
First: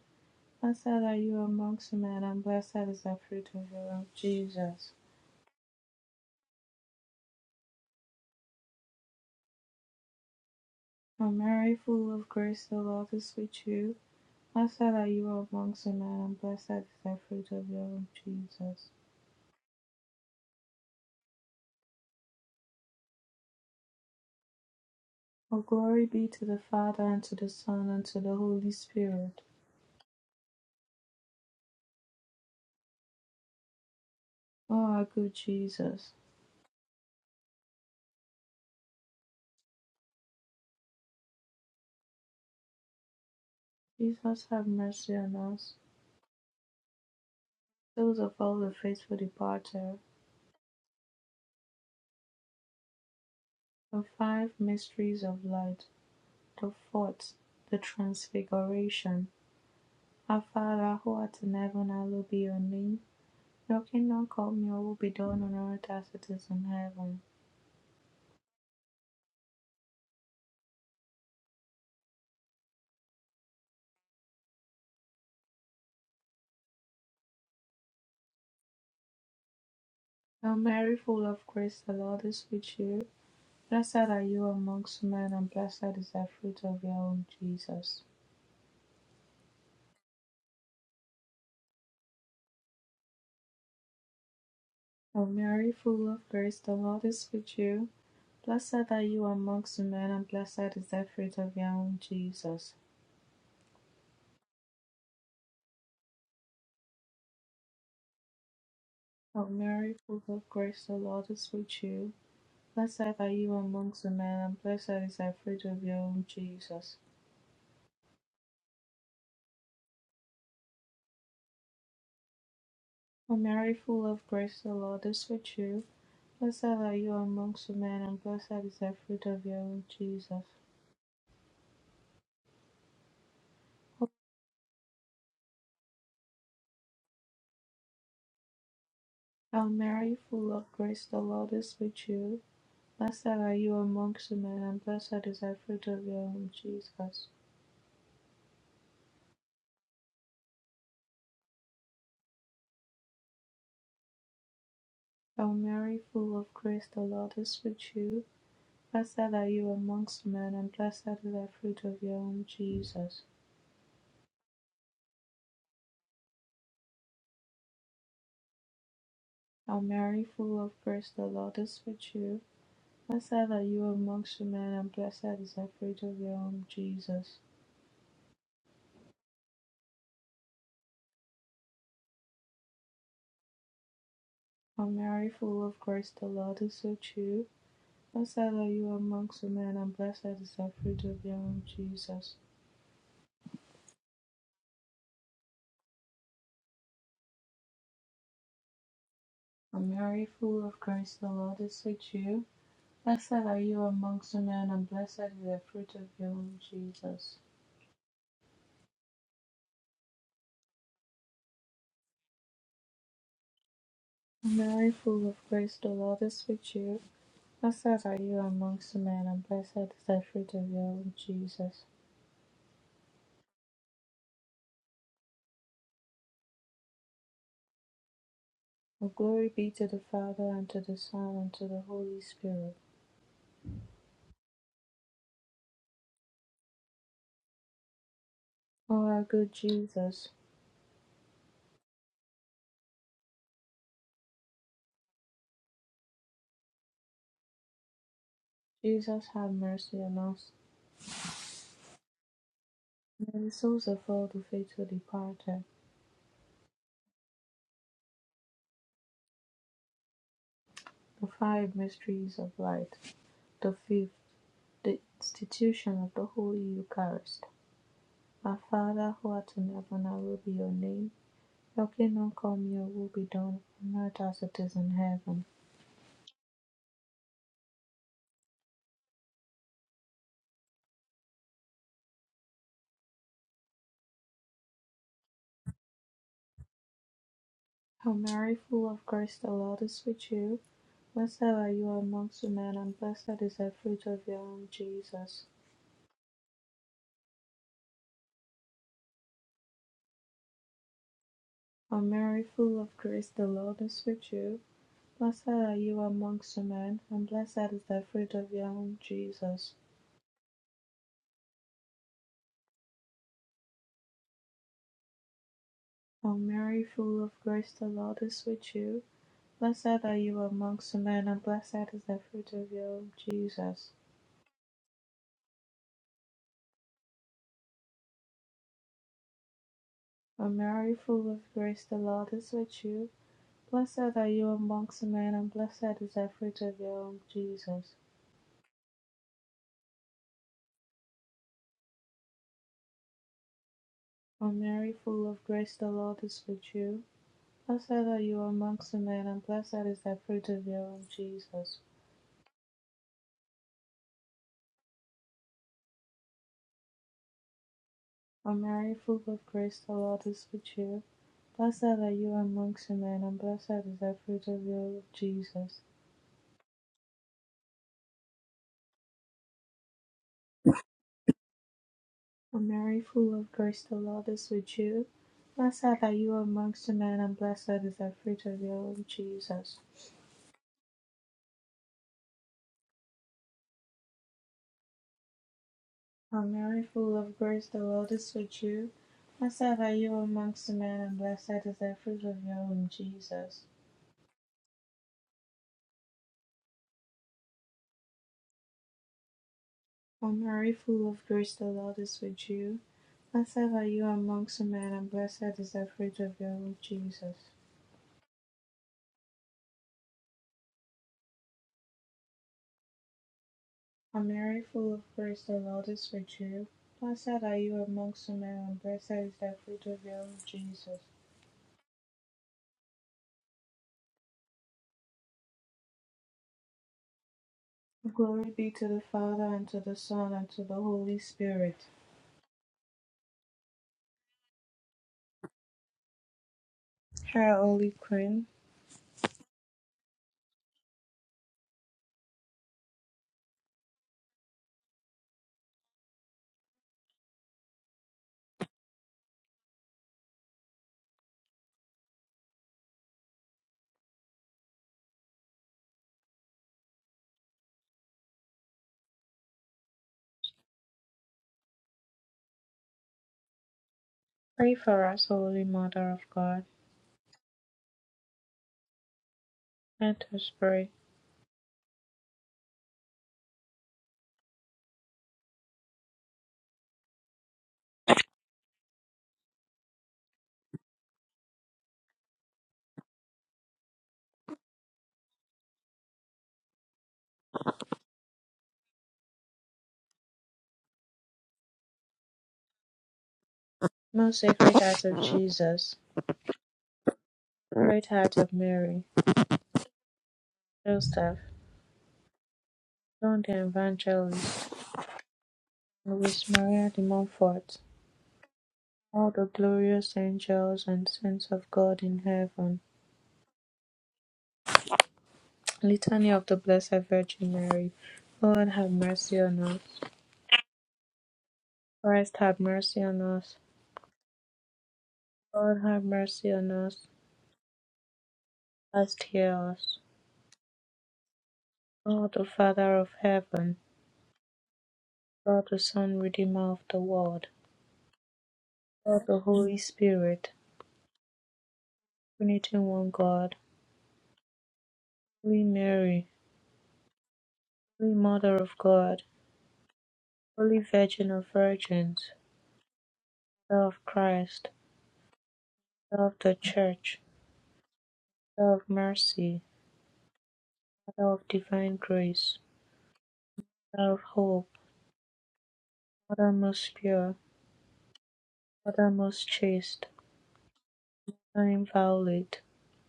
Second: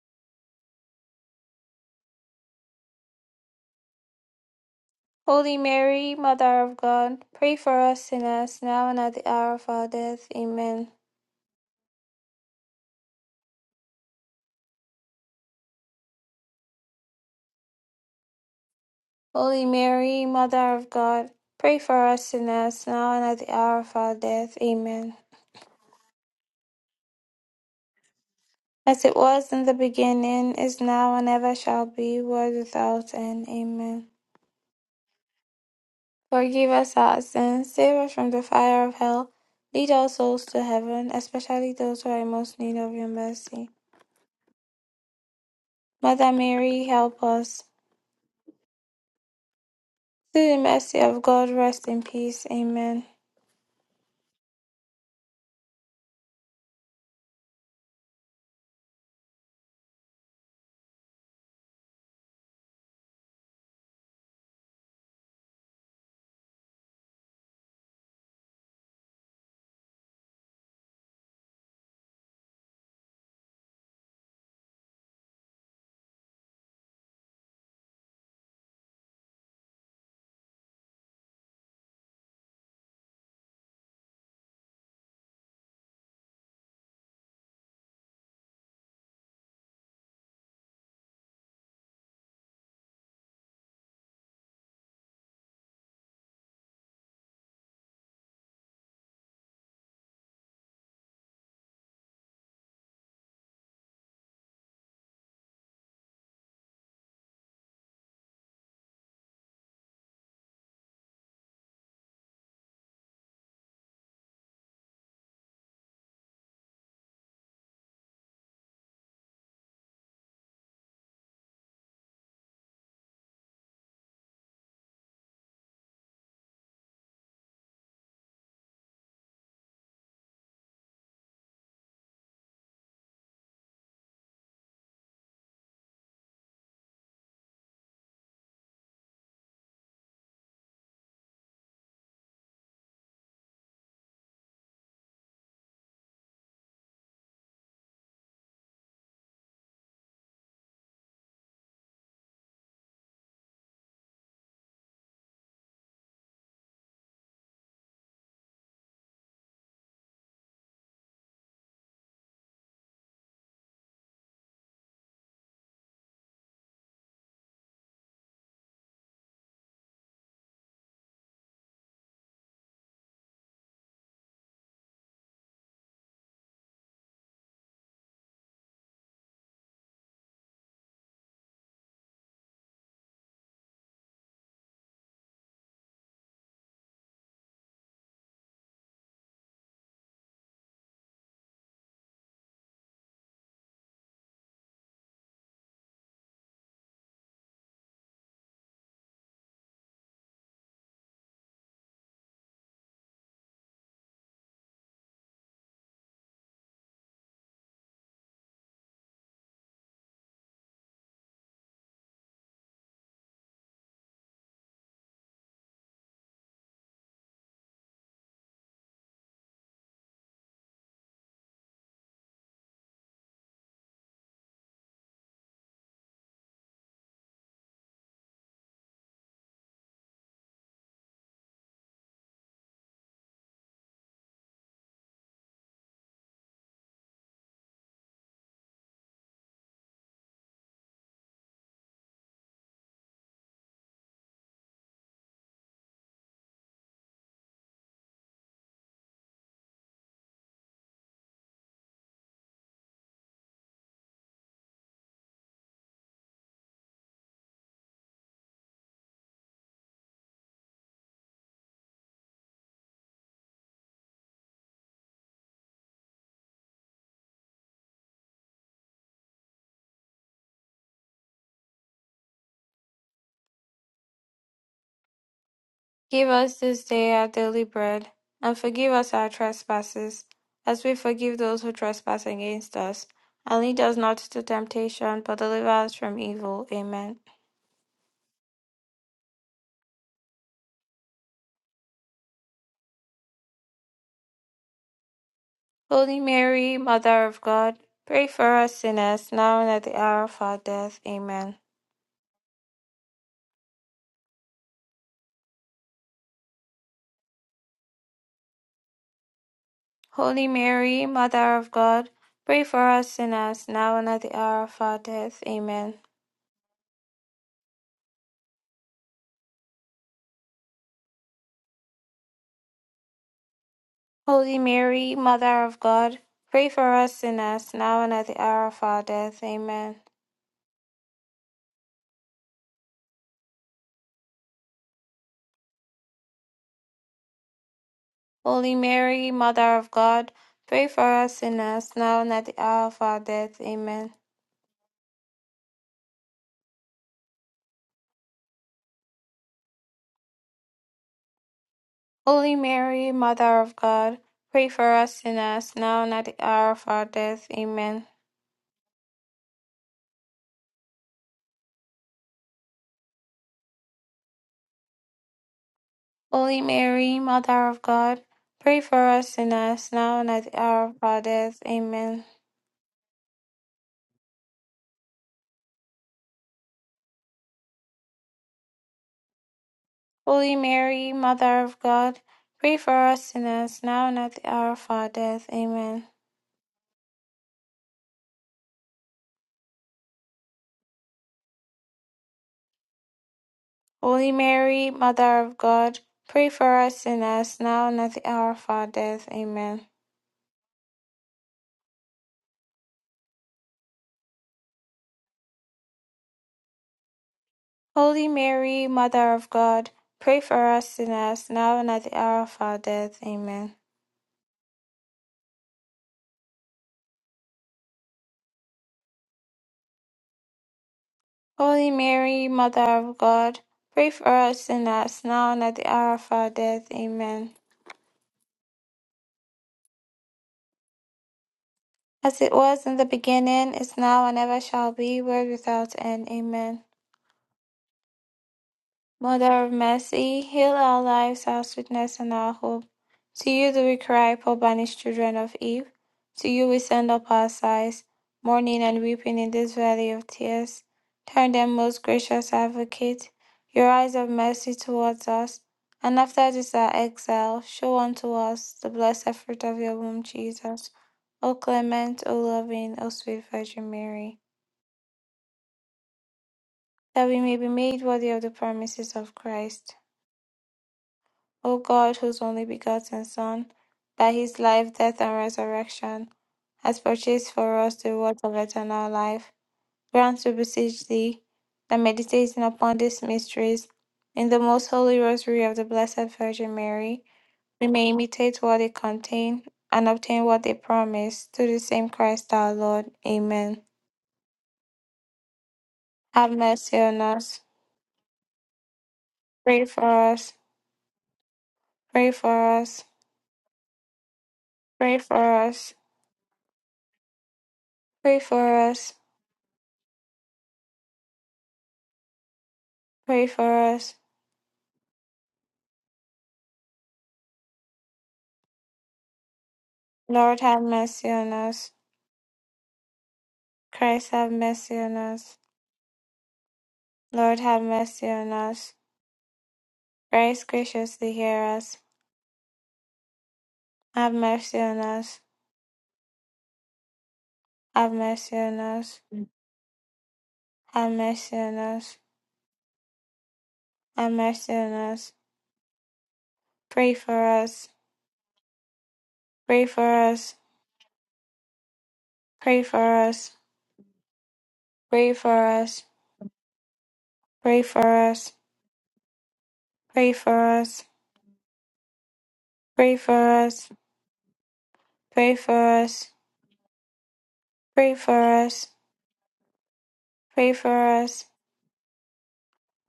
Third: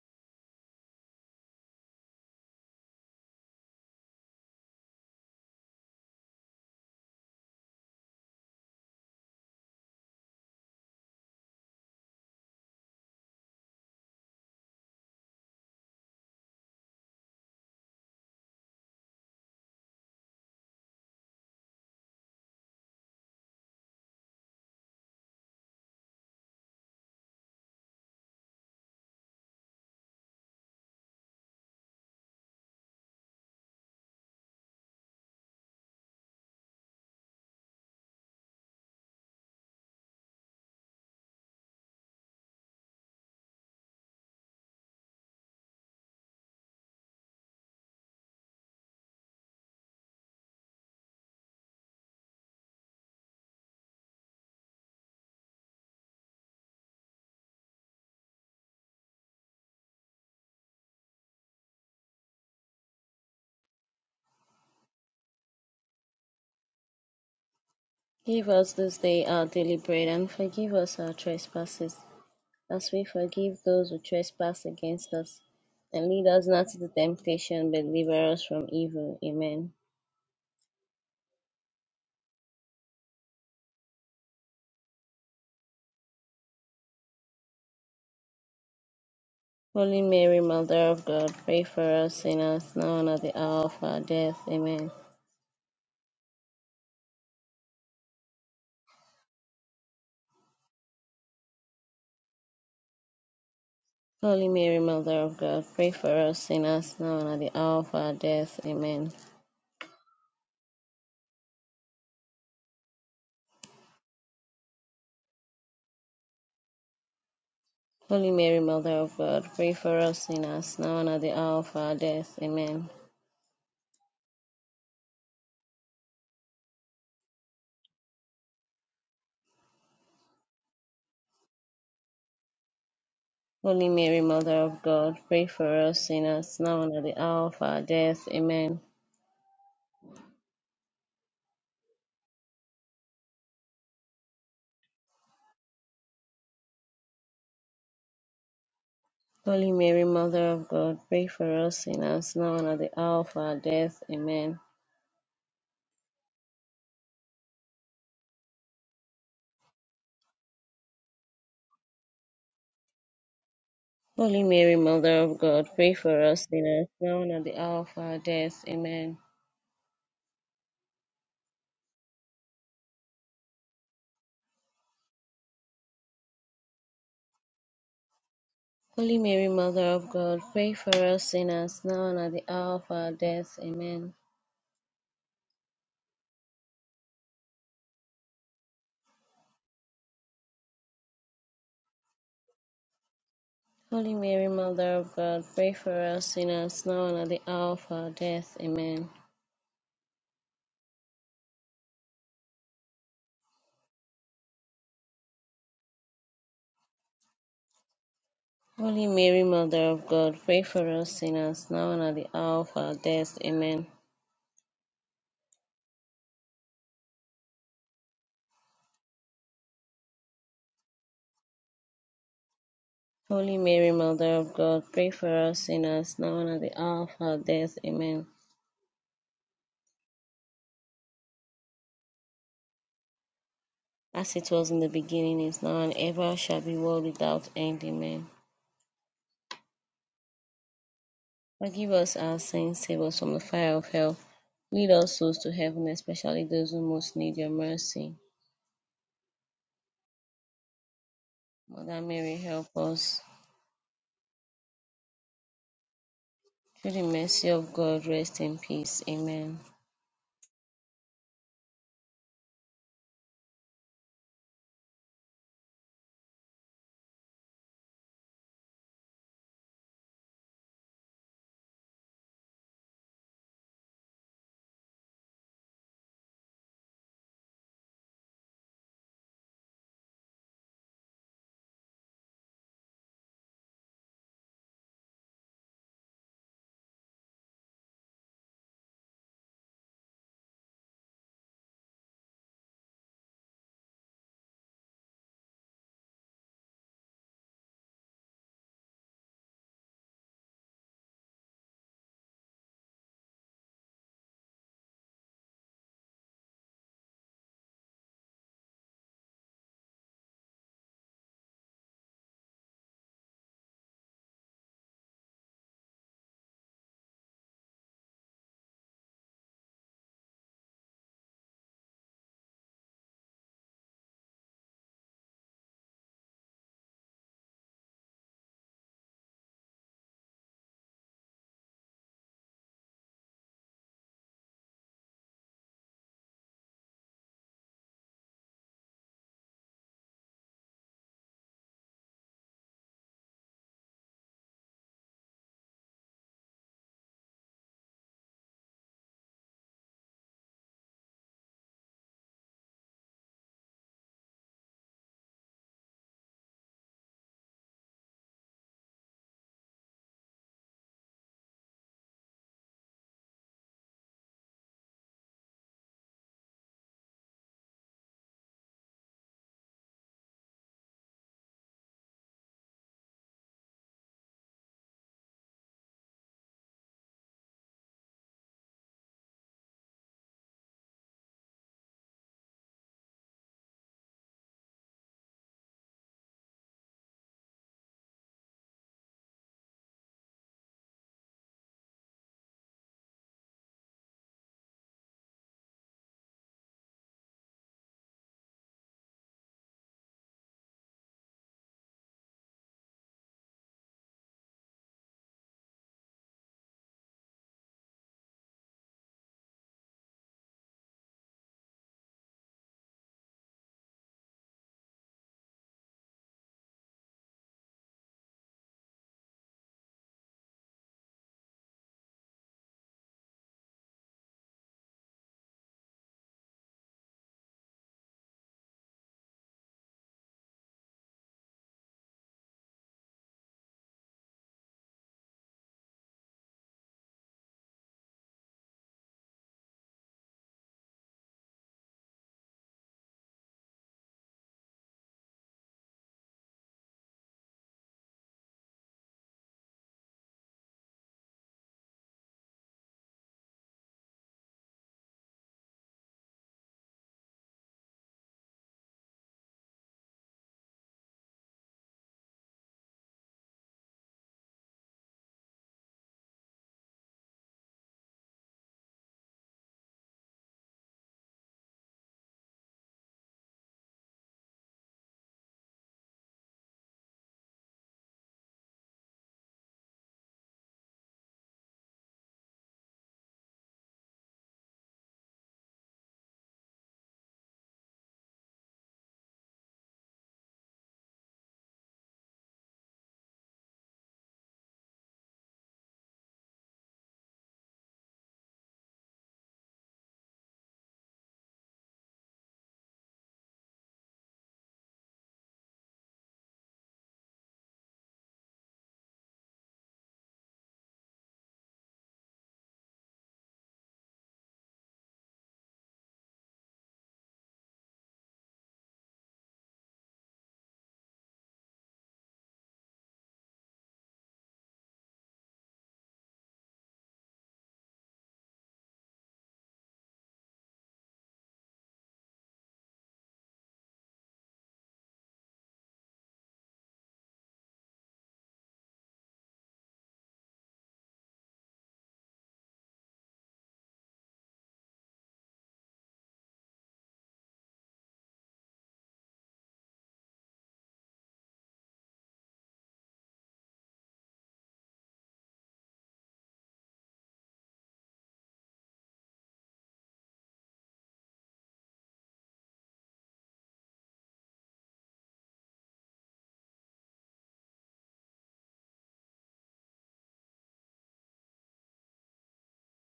Speaker 2: Blessed are you amongst men, and blessed is the fruit of your womb, Jesus.
Speaker 1: Holy Mary, Mother of God, pray for us sinners, now and at the hour of our death. Amen.
Speaker 2: O Mary, full of grace, the Lord is with you. Blessed are you amongst men, and blessed is the fruit of your womb, Jesus.
Speaker 1: Holy Mary, Mother of God, pray for us sinners, now and at the hour of our death. Amen.
Speaker 2: O glory be to the Father, and to the Son, and to the Holy
Speaker 1: As it
Speaker 2: Spirit.
Speaker 1: was in the beginning, is now, and ever shall be, world without end. Amen.
Speaker 2: O our good Jesus.
Speaker 1: Forgive us our sins, save us from the fire of hell, lead all souls to heaven, especially those who are in most need of your mercy.
Speaker 2: Jesus, have mercy on us,
Speaker 1: Mother Mary, help us.
Speaker 2: those of all the faithful departed
Speaker 1: Through the mercy of God, rest in peace. Amen.
Speaker 2: The five mysteries of light, the fourth, the transfiguration. Our Father, who art in heaven, hallowed be your name. Your kingdom come, your will be done on earth as it is in heaven.
Speaker 3: Give us this day our daily bread, and forgive us our trespasses, as we forgive those who trespass against us. And lead us not into temptation, but deliver us from evil. Amen.
Speaker 2: Hail Mary, full of grace, the Lord is with you. Blessed are you amongst men, and blessed is the fruit of your womb, Jesus.
Speaker 3: Holy Mary, Mother of God, pray for us sinners, now and at the hour of our death. Amen.
Speaker 2: Hail Mary, full of grace, the Lord is with you. Blessed are you amongst men, and blessed is the fruit of your womb, Jesus.
Speaker 3: Holy Mary, Mother of God, pray for us sinners, now and at the hour of our death. Amen.
Speaker 2: Hail Mary, full of grace, the Lord is with you. Blessed are you amongst women, and blessed is the fruit of your womb, Jesus.
Speaker 3: Holy Mary, Mother of God, pray for us sinners, now and at the hour of our death. Amen.
Speaker 2: O Mary, full of grace, the Lord is with you. Blessed are you amongst women, and blessed is the fruit of your womb, Jesus.
Speaker 3: Holy Mary, Mother of God, pray for us sinners, now and at the hour of our death. Amen.
Speaker 2: O Mary, full of grace, the Lord is with you. Blessed are you amongst women, and blessed is the fruit of your womb, Jesus.
Speaker 3: Holy Mary, Mother of God, pray for us sinners, now and at the hour of our death. Amen.
Speaker 2: O Mary, full of grace, the Lord is with you. Blessed are you amongst men, and blessed is the fruit of your womb, Jesus.
Speaker 3: Holy Mary, Mother of God, pray for us sinners, now and at the hour of our death. Amen.
Speaker 2: O Mary, full of grace, the Lord is with you. Blessed are you amongst women, and blessed is the fruit of your womb, Jesus.
Speaker 3: Holy Mary, Mother of God, pray for us sinners, now and at the hour of our death. Amen.
Speaker 2: O Mary, full of grace, the Lord is with you. Blessed are you amongst women, and blessed is the fruit of your womb, Jesus.
Speaker 3: Holy Mary, Mother of God, pray for us sinners, now and at the hour of our death. Amen.
Speaker 2: O Mary, full of grace, the Lord is with you. Blessed are you amongst women, and blessed is the fruit of your womb, Jesus.
Speaker 3: Holy Mary, Mother of God, pray for us sinners, now and at the hour of our death. Amen.
Speaker 2: O Mary, full of grace, the Lord is with you. Blessed are you amongst women, and blessed is the fruit of your womb, Jesus.
Speaker 3: Holy Mary, Mother of God, pray for us sinners, now and at the hour of our death. Amen.
Speaker 2: Well, glory be to the Father, and to the Son, and to the Holy Spirit.
Speaker 3: As it was in the beginning, is now, and ever shall be, world without end. Amen.
Speaker 2: O our good Jesus,
Speaker 3: Forgive us our sins, save us from the fire of hell. Lead all souls to heaven, especially those who most need your mercy.
Speaker 2: Jesus, have mercy on us.
Speaker 3: Mother Mary, help us.
Speaker 2: May the souls of all the faithful departed,
Speaker 3: Through the mercy of God, rest in peace. Amen.
Speaker 2: the five mysteries of light, the fifth, the institution of the Holy Eucharist. Our Father, who art in heaven, hallowed be your name. Your kingdom come, your will be done, on earth as it is in heaven.
Speaker 1: Give us this day our daily bread, and forgive us our trespasses, as we forgive those who trespass against us. And lead us not into temptation, but deliver us from evil. Amen.
Speaker 2: Hail Mary, full of grace, the Lord is with you. Blessed are you amongst men, and blessed is the fruit of your womb, Jesus.
Speaker 1: Holy Mary, Mother of God, pray for us sinners, now and at the hour of our death. Amen.
Speaker 2: O Mary, full of grace, the Lord is with you. Blessed are you amongst men, and blessed is the fruit of your womb, Jesus.
Speaker 1: Holy Mary, Mother of God, pray for us sinners, now and at the hour of our death. Amen.
Speaker 2: O Mary, full of grace, the Lord is with you. Blessed are you amongst men, and blessed is the fruit of your womb, Jesus.
Speaker 1: Holy Mary, Mother of God, pray for us sinners, now and at the hour of our death. Amen.
Speaker 2: O Mary, full of grace, the Lord is with you. Blessed are you amongst men, and blessed is the fruit of your womb, Jesus.
Speaker 1: Holy Mary, Mother of God, pray for us sinners now and at the hour of our death. Amen.
Speaker 2: O Mary, full of grace, the Lord is with you. Blessed are you amongst the men, and blessed is the fruit of your womb, Jesus.
Speaker 1: Holy Mary, Mother of God, pray for us sinners now and at the hour of our death. Amen.
Speaker 2: O Mary, full of grace, the Lord is with you. Blessed are you amongst the men, and blessed is the fruit of your womb, Jesus.
Speaker 1: Holy Mary, Mother of God, pray for us sinners now and at the hour of our death. Amen.
Speaker 2: O Mary, full of grace, the Lord is with you. Blessed are you amongst the men, and blessed is the fruit of your womb, Jesus.
Speaker 1: Holy Mary, Mother of God, pray for us sinners now and at the hour of our death. Amen.
Speaker 2: O Mary, full of grace, the Lord is with you. Blessed are you amongst the men, and blessed is the fruit of your womb, Jesus.
Speaker 1: Holy Mary, Mother of God, pray for us sinners now and at the hour of our death. Amen.
Speaker 2: O Mary, full of grace, the Lord is with you. Blessed are you amongst women, and blessed is the fruit of your womb, Jesus.
Speaker 1: Holy Mary, Mother of God, pray for us sinners now and at the hour of our death. Amen.
Speaker 2: O Mary, full of grace, the Lord is with you. Blessed are you amongst women, and blessed is the fruit of your womb, Jesus.
Speaker 1: Holy Mary, Mother of God, pray for us sinners now and at the hour of our death. Amen.
Speaker 2: Glory be to the Father, and to the Son, and to the Holy Spirit.
Speaker 1: As it was in the beginning, is now, and ever shall be, world without end. Amen.
Speaker 2: Hail, Holy Queen,
Speaker 1: Mother of mercy, heal our lives, our sweetness, and our hope. To you do we cry, poor banished children of Eve. To you we send up our sighs, mourning and weeping in this valley of tears. Turn them, most gracious advocate, your eyes of mercy towards us, and after this our exile, show unto us the blessed fruit of your womb, Jesus. O clement, O loving, O sweet Virgin Mary,
Speaker 2: pray for us, Holy Mother of God.
Speaker 1: that we may be made worthy of the promises of Christ.
Speaker 2: Let us pray.
Speaker 1: O God, whose only begotten Son, by his life, death, and resurrection, has purchased for us the reward of eternal life, grant, we beseech thee, that meditating upon these mysteries in the most holy rosary of the Blessed Virgin Mary, we may imitate what they contain and obtain what they promise, through the same Christ our Lord. Amen.
Speaker 2: Most Sacred Heart of Jesus,
Speaker 1: Have mercy on us.
Speaker 2: Great Heart of Mary,
Speaker 1: Pray for us.
Speaker 2: Joseph,
Speaker 1: Pray for us.
Speaker 2: John the Evangelist.
Speaker 1: Pray for us.
Speaker 2: With Maria de Montfort,
Speaker 1: Pray for us.
Speaker 2: all the glorious angels and saints of God in heaven.
Speaker 1: Pray for us.
Speaker 2: Litany of the Blessed Virgin Mary. Lord have mercy on us.
Speaker 1: Lord have mercy on us.
Speaker 2: Christ have mercy on us.
Speaker 1: Christ have mercy on us.
Speaker 2: Lord have mercy on us.
Speaker 1: Lord have mercy on us.
Speaker 2: Christ hear us.
Speaker 1: Christ graciously hear us.
Speaker 2: God the Father of heaven.
Speaker 1: Have mercy on us.
Speaker 2: God the Son, Redeemer of the world.
Speaker 1: Have mercy on us.
Speaker 2: God the Holy Spirit.
Speaker 1: Have mercy on us.
Speaker 2: Trinity one God.
Speaker 1: Have mercy on us.
Speaker 2: Holy Mary.
Speaker 1: Pray for us.
Speaker 2: Holy Mother of God.
Speaker 1: Pray for us.
Speaker 2: Holy Virgin of Virgins.
Speaker 1: Pray for us.
Speaker 2: Mother of Christ.
Speaker 1: Pray for us.
Speaker 2: Mother of the Church,
Speaker 1: Pray for us.
Speaker 2: Mother of Mercy,
Speaker 1: Pray for us.
Speaker 2: Mother of Divine Grace,
Speaker 1: Pray for us.
Speaker 2: Mother of Hope,
Speaker 1: Pray for us.
Speaker 2: Mother most pure,
Speaker 1: Pray for us.
Speaker 2: Mother most chaste,
Speaker 1: Pray for us.
Speaker 2: Mother inviolate,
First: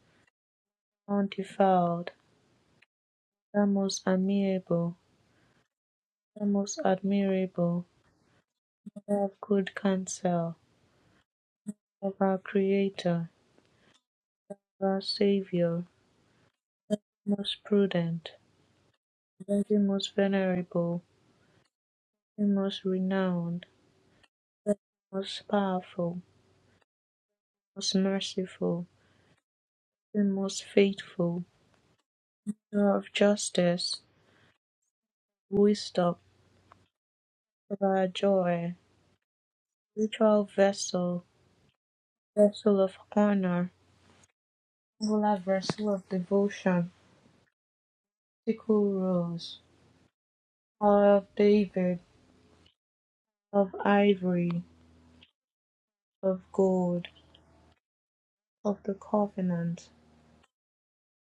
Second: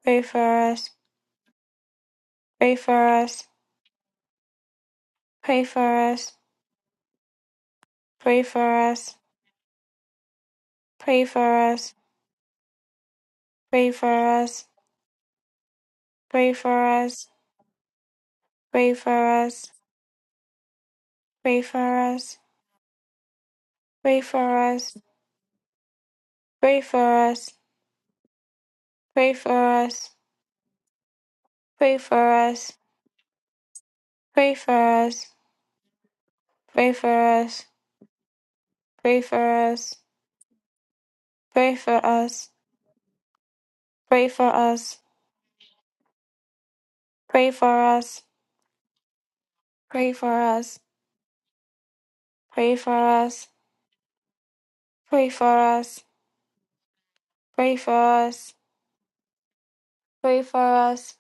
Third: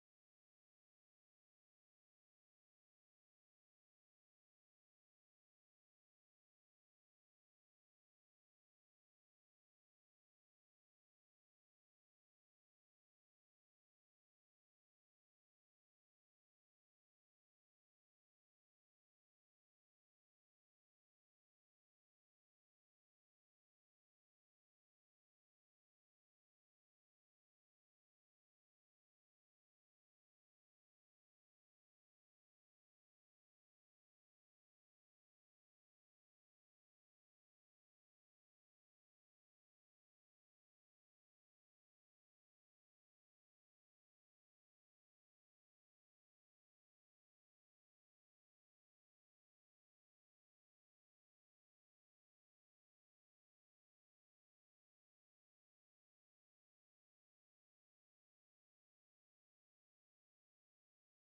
Speaker 1: Pray for us.
Speaker 2: undefiled,
Speaker 1: Pray for us.
Speaker 2: Mother most amiable,
Speaker 1: Pray for us.
Speaker 2: Mother most admirable,
Speaker 1: Pray for us,
Speaker 2: Mother of good counsel,
Speaker 1: pray for us,
Speaker 2: of our Creator,
Speaker 1: pray for us,
Speaker 2: of our Savior,
Speaker 1: pray for us,
Speaker 2: most prudent,
Speaker 1: pray for us,
Speaker 2: Virgin most venerable,
Speaker 1: pray for us,
Speaker 2: Virgin most renowned,
Speaker 1: pray for
Speaker 2: Virgin
Speaker 1: us,
Speaker 2: most powerful,
Speaker 1: pray for us,
Speaker 2: most merciful,
Speaker 1: pray for us,
Speaker 2: Virgin most faithful,
Speaker 1: pray for us,
Speaker 2: Bringer of justice,
Speaker 1: pray for us,
Speaker 2: wisdom,
Speaker 1: pray for us,
Speaker 2: of our joy,
Speaker 1: pray for us,
Speaker 2: spiritual vessel,
Speaker 1: pray for us, pray for us,
Speaker 2: vessel of honor,
Speaker 1: pray for us,
Speaker 2: angular vessel of devotion,
Speaker 1: pray for us,
Speaker 2: sickle rose,
Speaker 1: pray for us,
Speaker 2: tower of David,
Speaker 1: pray for us,
Speaker 2: of ivory,
Speaker 1: pray for us,
Speaker 2: of gold,
Speaker 1: pray for us,
Speaker 2: of the covenant,
Speaker 1: pray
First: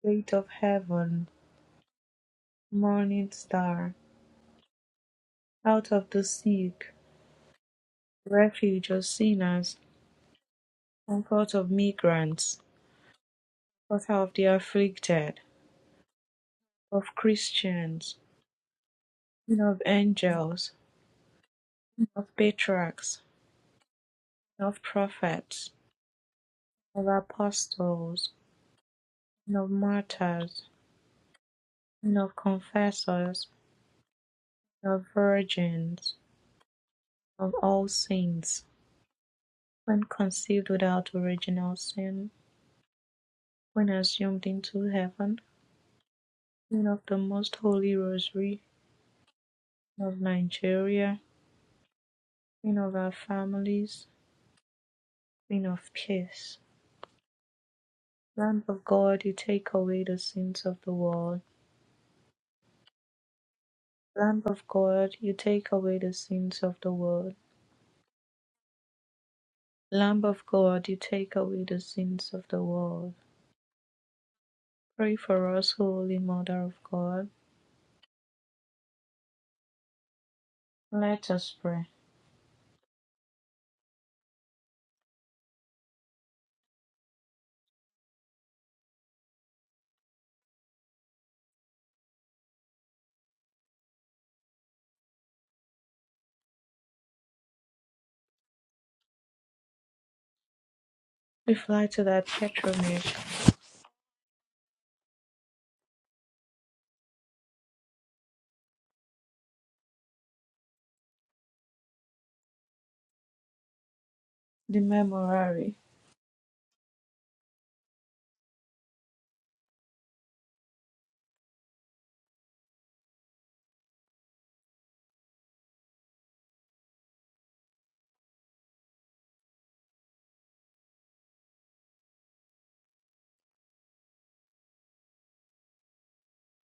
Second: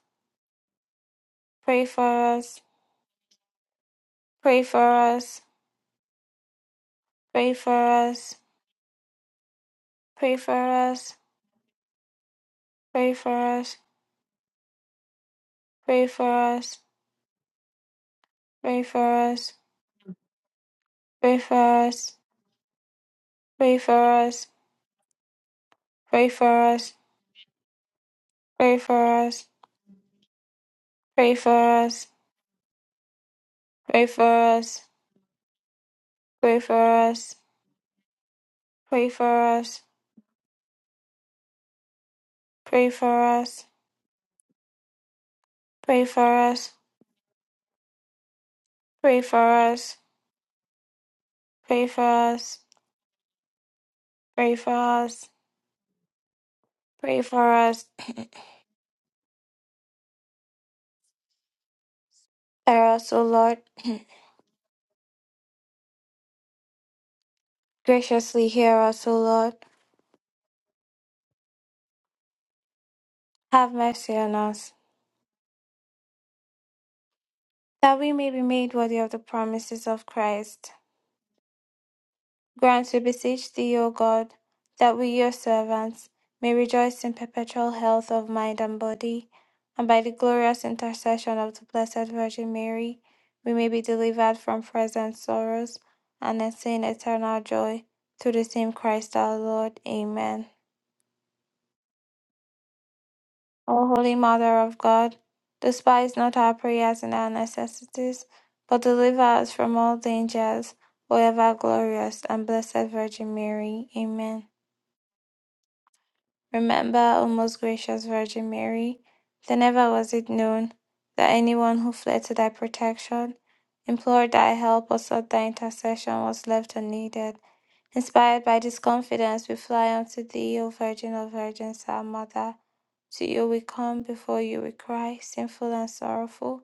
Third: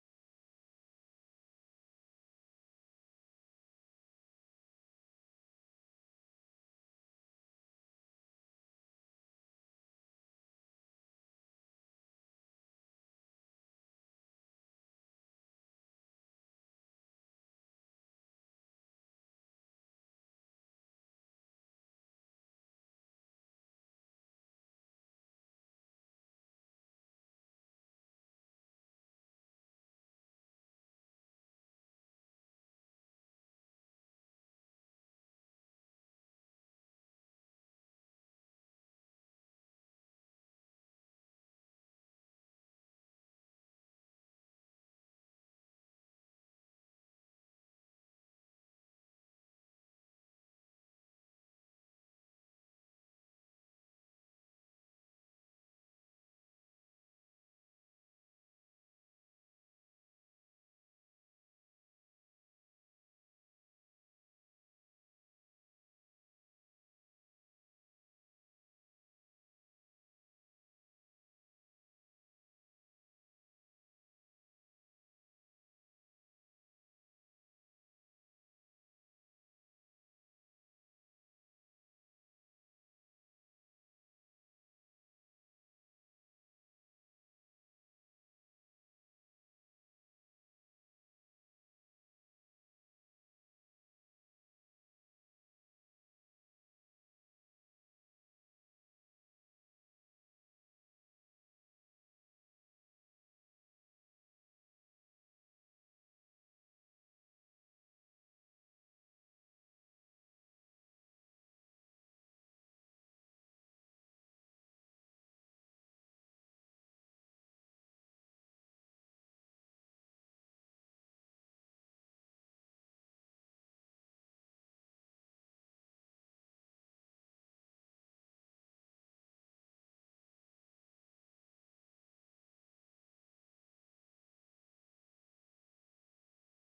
Speaker 2: gate of heaven,
Speaker 1: for us,
Speaker 2: morning star,
Speaker 1: pray for us.
Speaker 2: out of the sick,
Speaker 1: Pray for us.
Speaker 2: refuge of sinners,
Speaker 1: Pray for us.
Speaker 2: comfort of migrants,
Speaker 1: Pray for us.
Speaker 2: author of the afflicted,
Speaker 1: Pray for us.
Speaker 2: of Christians,
Speaker 1: Pray for us.
Speaker 2: queen of angels,
Speaker 1: Pray for us.
Speaker 2: of patriarchs,
Speaker 1: Pray for us.
Speaker 2: and of prophets,
Speaker 1: Pray for us.
Speaker 2: and of apostles,
Speaker 1: Pray for us.
Speaker 2: and of martyrs,
Speaker 1: Pray for us.
Speaker 2: and of confessors,
Speaker 1: Pray for us.
Speaker 2: and of virgins,
Speaker 1: Pray for us.
Speaker 2: and of all saints,
Speaker 1: Pray for us.
Speaker 2: when conceived without original sin,
Speaker 1: Pray for us.
Speaker 2: when assumed into heaven,
Speaker 1: Pray for us.
Speaker 2: and of the most holy rosary,
Speaker 1: Pray for us.
Speaker 2: and of Nigeria,
Speaker 1: Pray for us.
Speaker 2: Queen of our families,
Speaker 1: Pray for us.
Speaker 2: Queen of peace.
Speaker 1: Pray for us.
Speaker 2: Lamb of God, you take away the sins of the world.
Speaker 1: Hear us, O Lord.
Speaker 2: Lamb of God, you take away the sins of the world.
Speaker 1: Graciously hear us, O Lord.
Speaker 2: Lamb of God, you take away the sins of the world.
Speaker 1: Have mercy on us.
Speaker 2: Pray for us, Holy Mother of God.
Speaker 1: that we may be made worthy of the promises of Christ.
Speaker 2: Let us pray.
Speaker 1: Grant, we beseech thee, O God, that we, your servants, may rejoice in perpetual health of mind and body, and by the glorious intercession of the Blessed Virgin Mary, we may be delivered from present sorrows and attain eternal joy through the same Christ our Lord. Amen.
Speaker 2: We fly to that patronage,
Speaker 1: O Holy Mother of God, despise not our prayers and our necessities, but deliver us from all dangers, O ever glorious and blessed Virgin Mary. Amen.
Speaker 2: the memorare.
Speaker 1: Remember, O most gracious Virgin Mary, that never was it known that anyone who fled to thy protection, implored thy help, or sought thy intercession was left unneeded. Inspired by this confidence, we fly unto thee, O Virgin of Virgins, our Mother. To you we come, before you we cry, sinful and sorrowful.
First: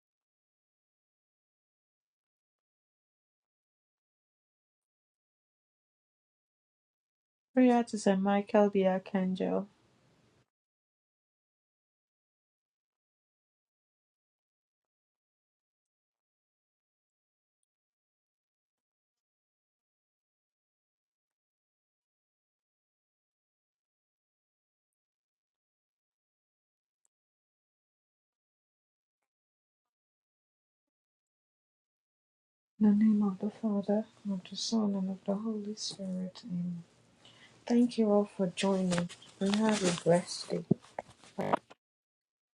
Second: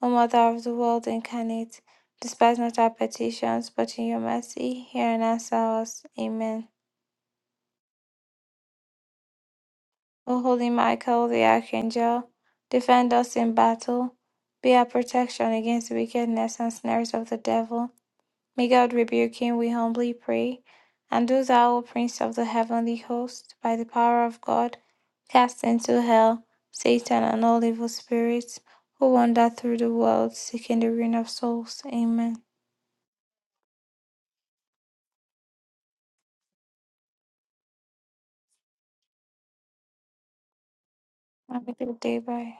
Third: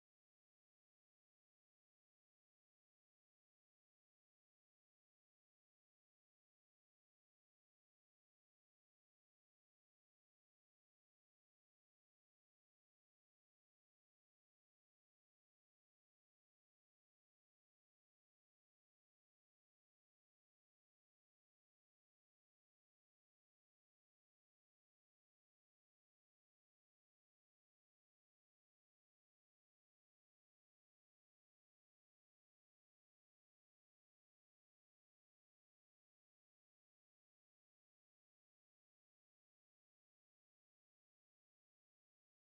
Speaker 1: O Mother of the world incarnate, despise not our petitions, but in your mercy hear and answer us. Amen.
Speaker 2: Prayer to St. Michael the Archangel.
Speaker 1: O holy Michael the Archangel, defend us in battle, be our protection against wickedness and snares of the devil. May God rebuke him, we humbly pray. And do thou, O Prince of the heavenly host, by the power of God, cast into hell Satan and all evil spirits who wander through the world seeking the ruin of souls. Amen.
Speaker 2: In the name of the Father, and of the Son, and of the Holy Spirit. Amen. Thank you all for joining, and have a blessed day.
Speaker 1: Have a good day. Bye.